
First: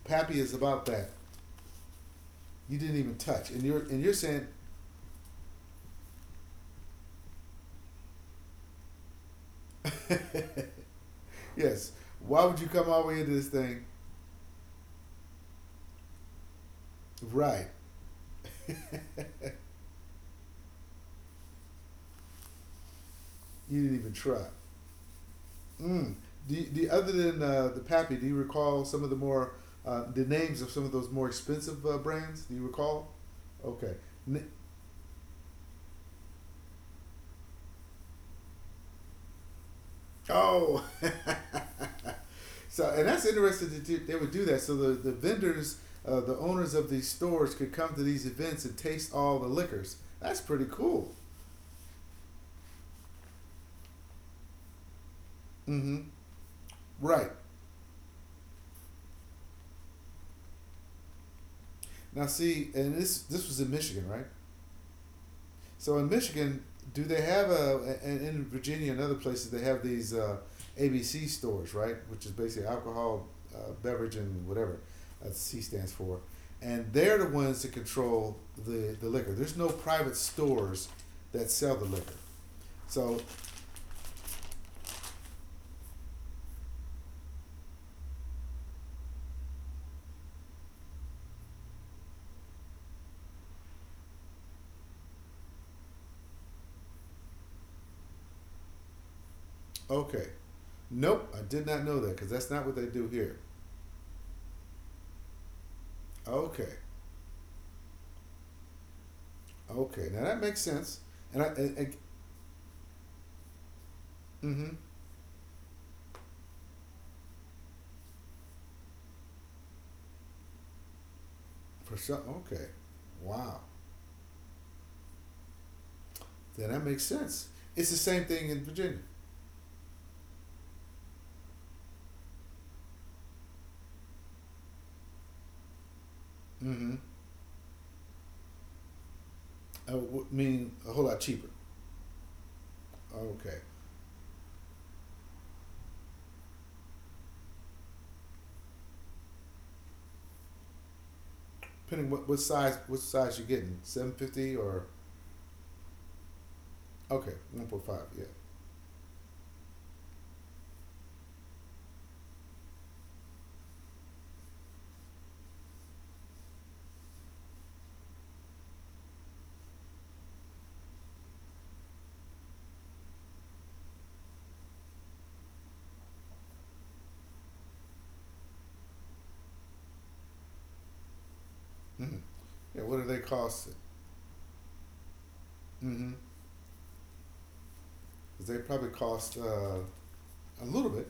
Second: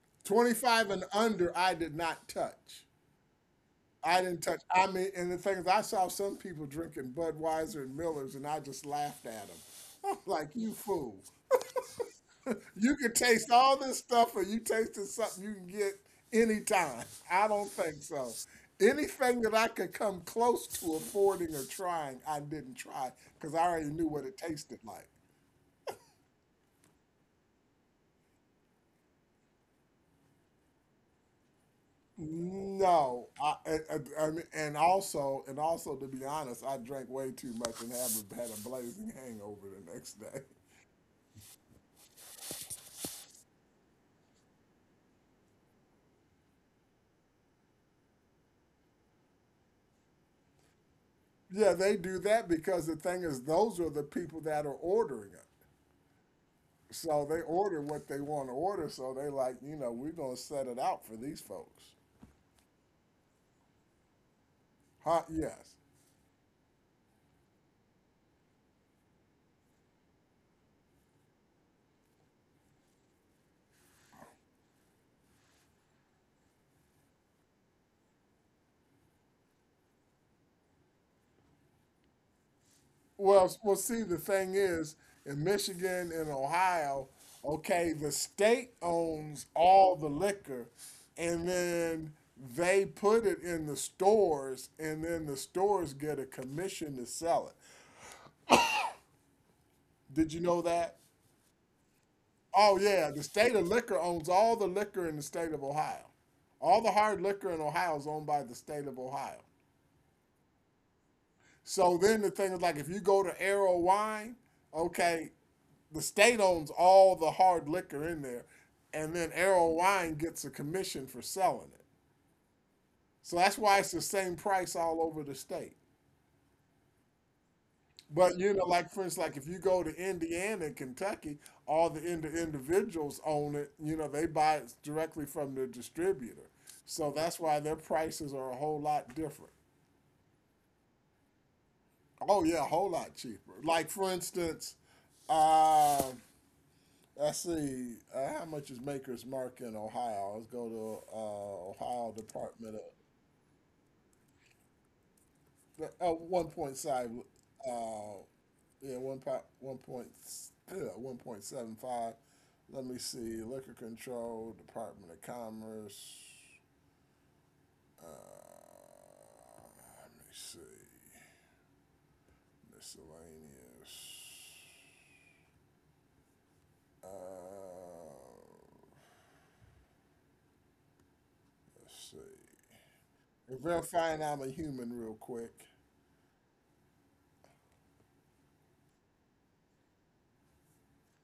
S1: Pappy
S2: Twenty
S1: is about
S2: five and
S1: that.
S2: under, I did not
S1: You
S2: touch.
S1: didn't even touch, and you're
S2: I didn't
S1: saying,
S2: touch. I mean, and the thing is, I saw some people drinking Budweiser and Millers, and I just laughed at them. I'm like, you fool!
S1: yes. Why would you come
S2: You
S1: all the
S2: can
S1: way into this
S2: taste all
S1: thing?
S2: this stuff, or you tasted something you can get anytime. I
S1: Right.
S2: don't think so. Anything
S1: You
S2: that I could come close to affording or trying, I didn't try because I already
S1: didn't
S2: knew
S1: even
S2: what it
S1: try.
S2: tasted like.
S1: Mm. Do you- other than the Pappy, do you recall some of the more the names of some of those more expensive brands? Do you recall?
S2: No,
S1: Okay.
S2: I mean,
S1: N-
S2: and also, to be honest, I drank way too much and have had a blazing hangover the next day.
S1: oh, so and that's interesting that they would do that. So the vendors, the owners of these stores, could come to these events and taste all the liquors. That's pretty cool.
S2: Yeah, they do that because the thing is, those are the people that are ordering it.
S1: Mm-hmm.
S2: So they
S1: Right
S2: order what they want to order. So they like, you know, we're gonna set it out for these folks,
S1: now, see, and this was in Michigan, right?
S2: huh? Yes.
S1: So in Michigan, do they have a and in Virginia and other places they have these ABC stores, right? Which is basically alcohol, beverage, and whatever C stands for. And they're the ones that control the liquor. There's no private stores that sell the liquor. So
S2: Well, see, the thing is, in Michigan and Ohio, okay, the state owns all the liquor, and then they put it in the stores, and then the stores get a commission to sell it. Did you
S1: okay,
S2: know that?
S1: nope, I did not know that because that's
S2: Oh
S1: not what they
S2: yeah, the
S1: do here.
S2: state of liquor owns all the liquor in the state of Ohio. All
S1: Okay,
S2: the hard liquor in Ohio is owned by the state of Ohio.
S1: okay, now that makes sense. And I, and,
S2: So
S1: and
S2: then the thing is like if you go to Arrow Wine,
S1: mm-hmm,
S2: okay, the state owns all the hard liquor in there, and then Arrow Wine gets a commission for selling it.
S1: for sure. Okay,
S2: So that's
S1: wow,
S2: why it's the same price all over the state.
S1: then that makes sense. It's the same
S2: But you
S1: thing
S2: know,
S1: in
S2: like for
S1: Virginia.
S2: instance, like if you go to Indiana and Kentucky, all the individuals own it. You know, they buy it directly from the distributor.
S1: Mm-hmm.
S2: So that's why their prices are a whole lot different.
S1: Meaning a whole lot cheaper.
S2: Oh yeah, a whole lot cheaper.
S1: Okay.
S2: Like for instance, um I see. How much is Maker's Mark in Ohio? Let's go to Ohio
S1: Depending what
S2: Department
S1: size you're getting, 750 or
S2: of 1.5.
S1: okay, 1.5.
S2: Uh,
S1: Yeah.
S2: yeah, one point one point yeah, 1.75. Let me see. Liquor Control Department of Commerce. Uh, let me see. Miscellaneous. Uh, let's see.
S1: Mm-hmm. Yeah. What do they cost?
S2: Verifying I'm a human, real quick.
S1: Mm-hmm. Cause they probably cost a little bit.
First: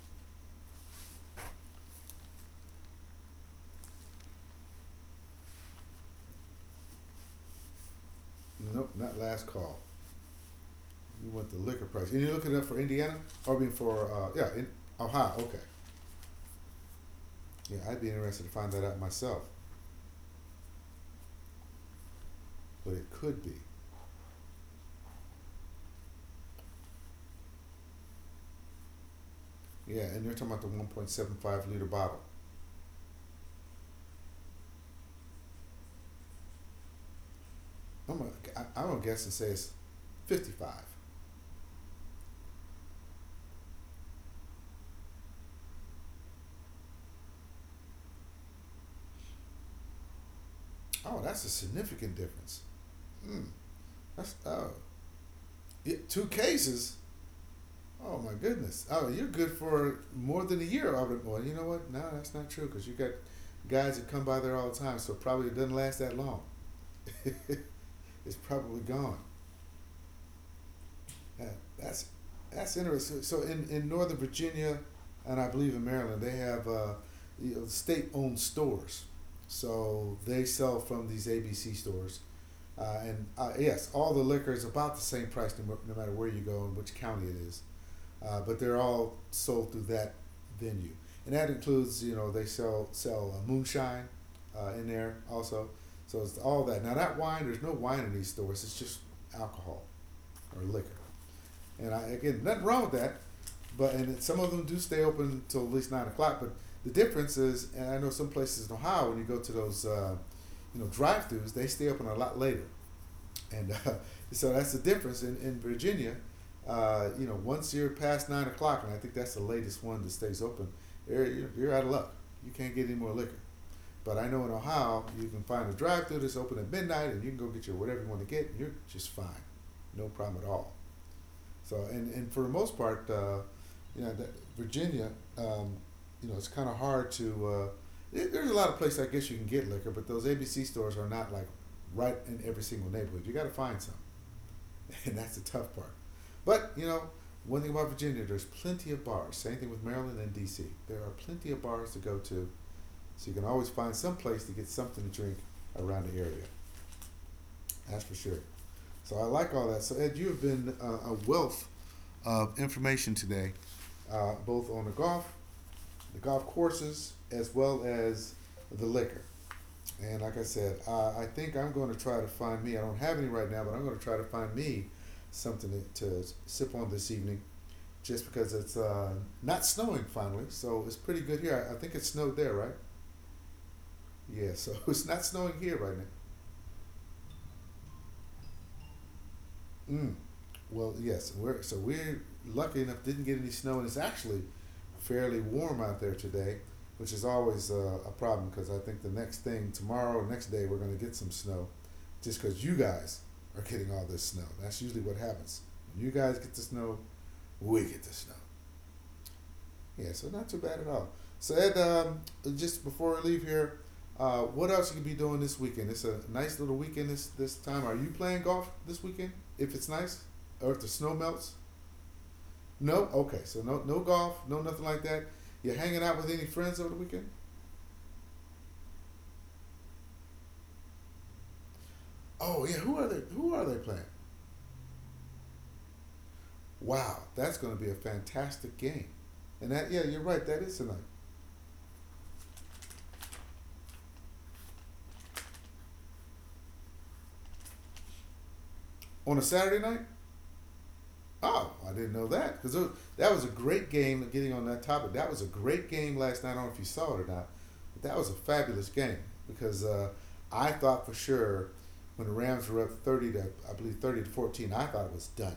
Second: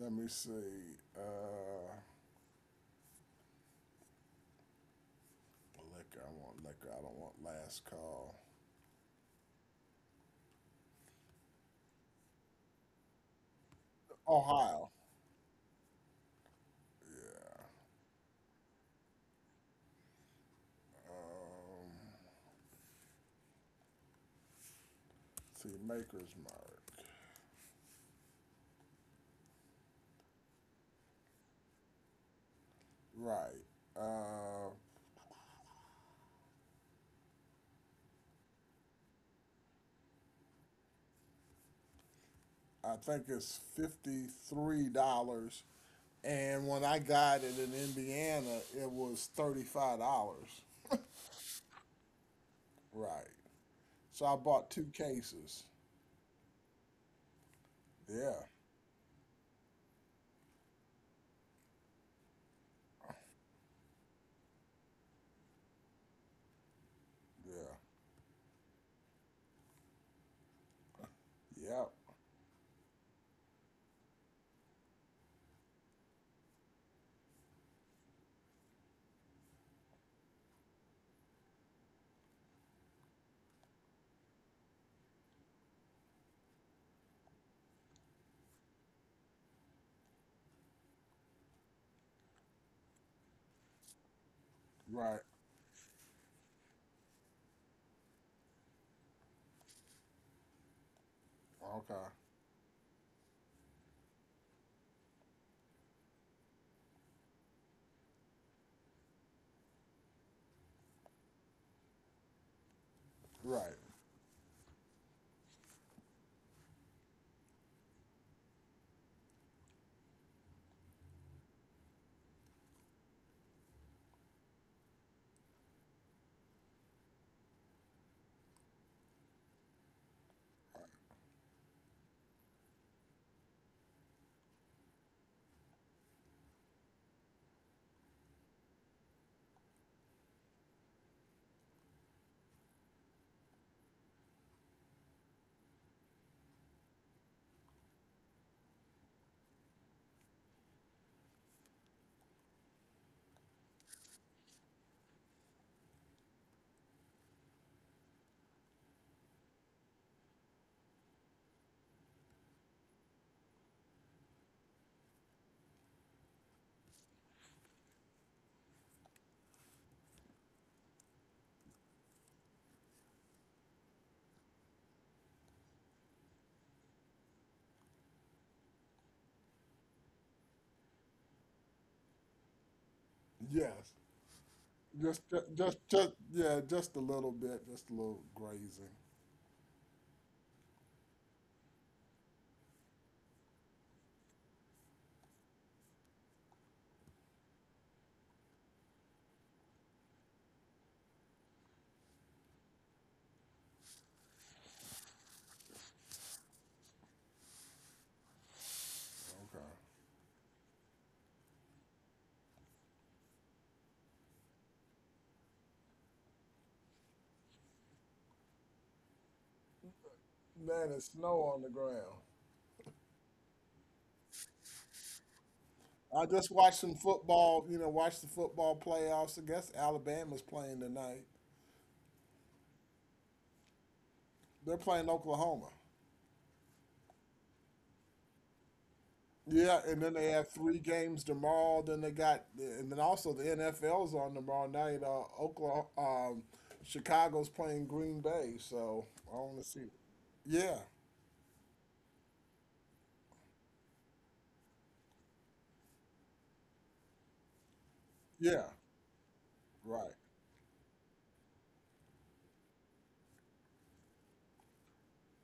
S2: Let me see. Uh, liquor. I want liquor. I don't want last call.
S1: Nope, not last call. You want the liquor price, and you're looking it up for Indiana, or I mean for yeah, in
S2: Ohio.
S1: Ohio. Okay.
S2: Yeah.
S1: Yeah, I'd be interested to find that out myself,
S2: Um,
S1: but it could be.
S2: see, Maker's Mark.
S1: Yeah, and you're talking about the 1.75 liter bottle.
S2: Right. Uh,
S1: I'm gonna, I'm gonna guess and say it's 55.
S2: I think it's $53, and when I got it in Indiana, it was $35.
S1: Oh, that's a significant difference.
S2: Right.
S1: Mm,
S2: So
S1: that's
S2: I
S1: oh,
S2: bought two cases.
S1: yeah, two cases. Oh my
S2: Yeah.
S1: goodness. Oh, you're good for more than a year. I would, well, you know what? No, that's not true because you got guys that come by there all the time, so probably it doesn't last that long.
S2: Yeah.
S1: It's probably gone. Yeah,
S2: Yep.
S1: that's that's interesting. So in Northern Virginia, and I believe in Maryland, they have you know, state-owned stores. So they sell from these ABC stores. And yes, all the liquor is about the same price, no, no matter where you go and which county it is. But they're all sold through that venue, and that includes you know they sell moonshine in there
S2: Right.
S1: also. So it's all that. Now that wine, there's no wine in these stores. It's just alcohol or liquor. And I
S2: Okay.
S1: again, nothing wrong with that. But and some of them do stay open till at least 9 o'clock. But the difference is, and I know some places in Ohio when you go to those, you know, drive-throughs, they stay open a lot later and
S2: Right.
S1: so that's the difference in Virginia. You know, once you're past 9 o'clock, and I think that's the latest one that stays open, you're- out of luck. You can't get any more liquor. But I know in Ohio, you can find a drive-through that's open at midnight, and you can go get your whatever you want to get, and you're just fine, no problem at all. So, and for the most part, you know, that Virginia, um, you know, it's kind of hard to. There's a lot of places I guess you can get liquor, but those ABC stores are not like right in every single neighborhood. You got to find some. And that's the tough part. But you know, one thing about Virginia, there's plenty of bars. Same thing with Maryland and D.C. There are plenty of bars to go to, so you can always find some place to get something to drink around the area. That's for sure. So I like all that. So Ed, you have been a wealth of information today, both on the golf courses, as well as the liquor. And like I said, I think I'm going to try to find me. I don't have any right now, but I'm going to try to find me something to sip on this evening. Just because it's not snowing finally, so it's pretty good here. I think it snowed there, right?
S2: Yes.
S1: Yeah, so it's not
S2: Just,
S1: snowing here right now.
S2: yeah, just a little bit, just a little grazing.
S1: Mm. Well, yes, we're lucky enough didn't get any snow, and it's actually fairly warm out there today, which is always a problem because I think the next thing tomorrow, next day, we're going to get some snow, just because you guys are getting all this snow. That's usually what happens. When you guys get the snow, we get the snow.
S2: Okay.
S1: Yeah, so not too bad at all. So Ed, just before we leave here, what else you could be doing this weekend? It's a nice little weekend this time. Are you playing golf this weekend? If it's nice, or if the
S2: Man,
S1: snow
S2: it's
S1: melts?
S2: snow on the ground.
S1: No. Okay, so no golf, no nothing like that. You hanging out with
S2: I
S1: any
S2: just
S1: friends over
S2: watched
S1: the
S2: some
S1: weekend?
S2: football, you know, watched the football playoffs. I guess Alabama's playing tonight.
S1: Oh yeah, who are they? Who are they playing?
S2: They're playing Oklahoma.
S1: Wow, that's going to be a fantastic game. And that,
S2: Yeah,
S1: yeah,
S2: and
S1: you're
S2: then they
S1: right. That
S2: have
S1: is
S2: three
S1: tonight
S2: games tomorrow. And then also the NFL's on tomorrow night. Chicago's playing Green Bay, so
S1: on a
S2: I want to
S1: Saturday night.
S2: see. Yeah,
S1: Oh, I didn't know that because that was a great game. Getting on that topic, that was a great game last night. I don't know if you saw it or not, but that was a
S2: yeah,
S1: fabulous game because
S2: right.
S1: I thought for sure when the Rams were up 30 to I believe 30 to 14, I thought it was done.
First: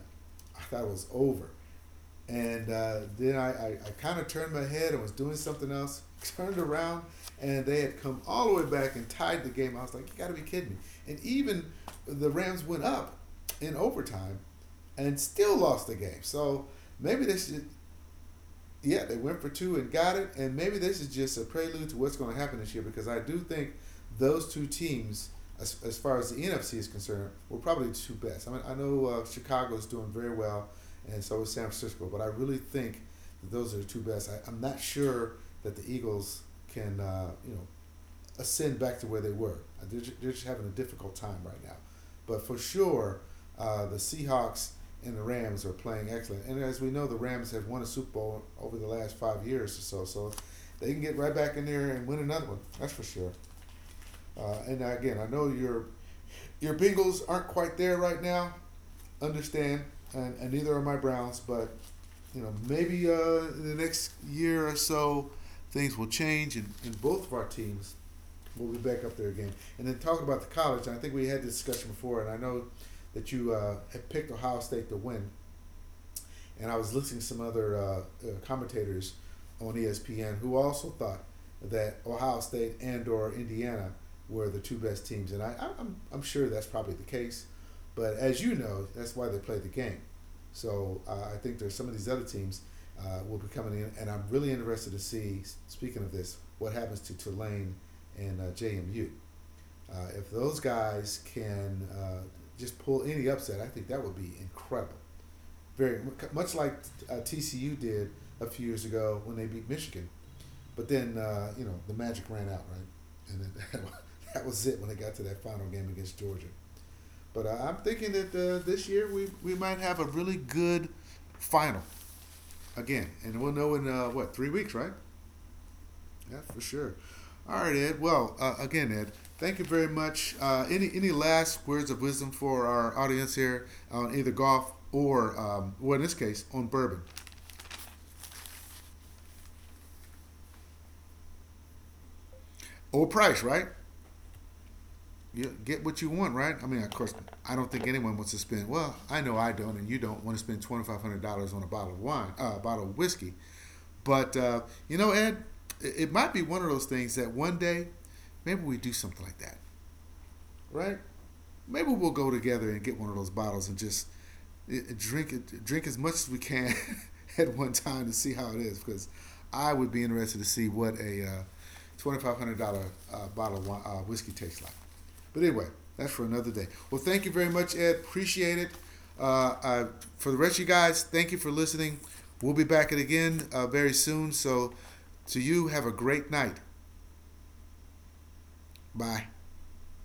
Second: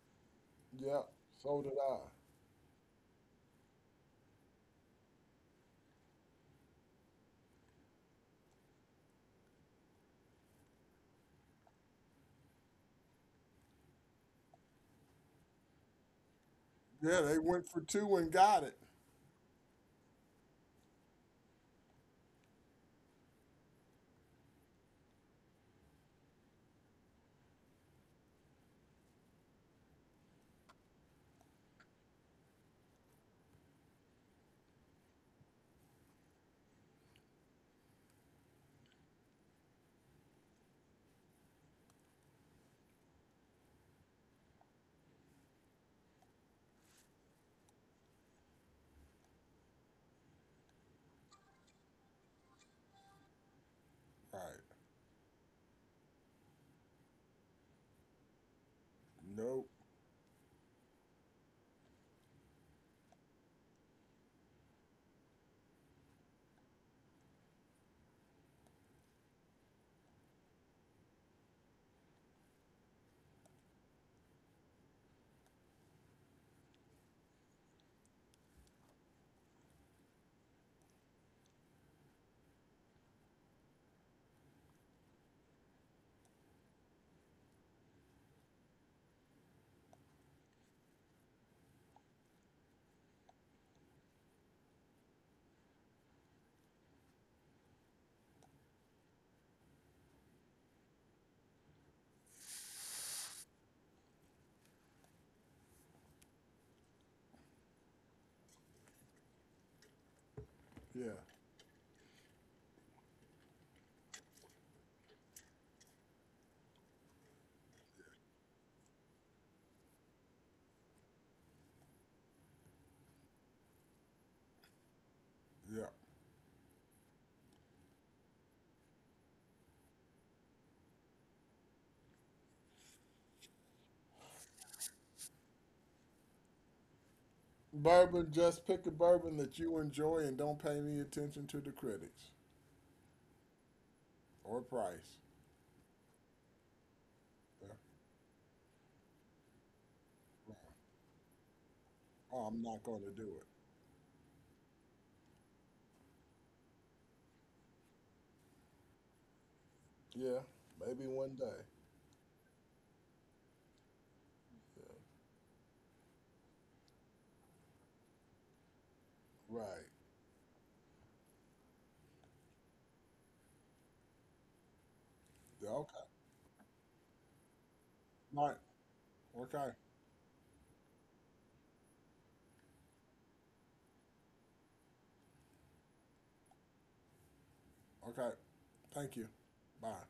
S1: I thought it
S2: Yeah,
S1: was over.
S2: so did I.
S1: And then I kind of turned my head and was doing something else, turned around, and they had come all the way back and tied the game. I was like, you got to be kidding me. And even the Rams went up in overtime and still lost the game. So
S2: Yeah,
S1: maybe they
S2: they
S1: should
S2: went for two and got it.
S1: yeah, they went for two and got it. And maybe this is just a prelude to what's going to happen this year because I do think those two teams, as far as the NFC is concerned, were probably the two best. I mean, I know Chicago is doing very well, and so is San Francisco, but I really think that those are the two best. I'm not sure that the Eagles can, you know, ascend back to where they were. They're just having a difficult time right now. But for sure, the Seahawks and the Rams are playing excellent. And as we know, the Rams have won a Super Bowl over the last 5 years or so. So they can get right back in there and win another one. That's for sure.
S2: Right.
S1: And again, I know your Bengals aren't quite there right now.
S2: Nope.
S1: Understand, and neither are my Browns. But you know, maybe in the next year or so, things will change, and both of our teams we'll be back up there again. And then talking about the college, I think we had this discussion before, and I know that you had picked Ohio State to win, and I was listening to some other commentators on ESPN who also thought that Ohio State and or Indiana were the two best teams, and I'm sure that's probably the case. But as you know, that's why they play the game. So I think there's some of these other teams will be coming in, and I'm really interested to see. Speaking of this, what happens to Tulane and JMU? If those guys can just pull any upset, I think that would be incredible. Very much like TCU did a few years ago when they beat Michigan, but
S2: Yeah.
S1: then you know the magic ran out, right? And then that was it when they got to that final game against Georgia. But I'm thinking that this year we might have a really good final again, and we'll know in what, three weeks, right?
S2: Yeah.
S1: Yeah, for sure. All right, Ed. Well, again, Ed, thank you very much. Any last words of wisdom for our audience here on either golf or, well, in this case, on bourbon.
S2: Bourbon, just pick a bourbon that you enjoy and don't pay any attention to the critics
S1: Old price, right?
S2: or price.
S1: You get what you want, right? I mean, of course, I
S2: Yeah.
S1: don't think anyone wants to spend. Well, I know I don't, and you don't want to
S2: Right.
S1: spend $2,500 on a bottle of wine,
S2: Oh, I'm
S1: a
S2: not
S1: bottle of
S2: going to do
S1: whiskey.
S2: it.
S1: But you know, Ed, it might be one of those things that one day, maybe we do something like that.
S2: Yeah.
S1: Right?
S2: Maybe one day.
S1: Maybe we'll go together and get one of those bottles and just
S2: Yeah.
S1: drink it, drink as much as we can at one time to see how it is. Because
S2: Right.
S1: I would be interested to see what a $2,500 bottle of whiskey tastes like. But
S2: Yeah,
S1: anyway,
S2: okay.
S1: that's for another day. Well, thank you very much, Ed.
S2: All right.
S1: Appreciate it. Uh,
S2: Okay.
S1: uh, for the rest of you guys, thank you for listening. We'll be back at it again very soon. So, to you, have a great night.
S2: Okay. Thank you.
S1: Bye.
S2: Bye.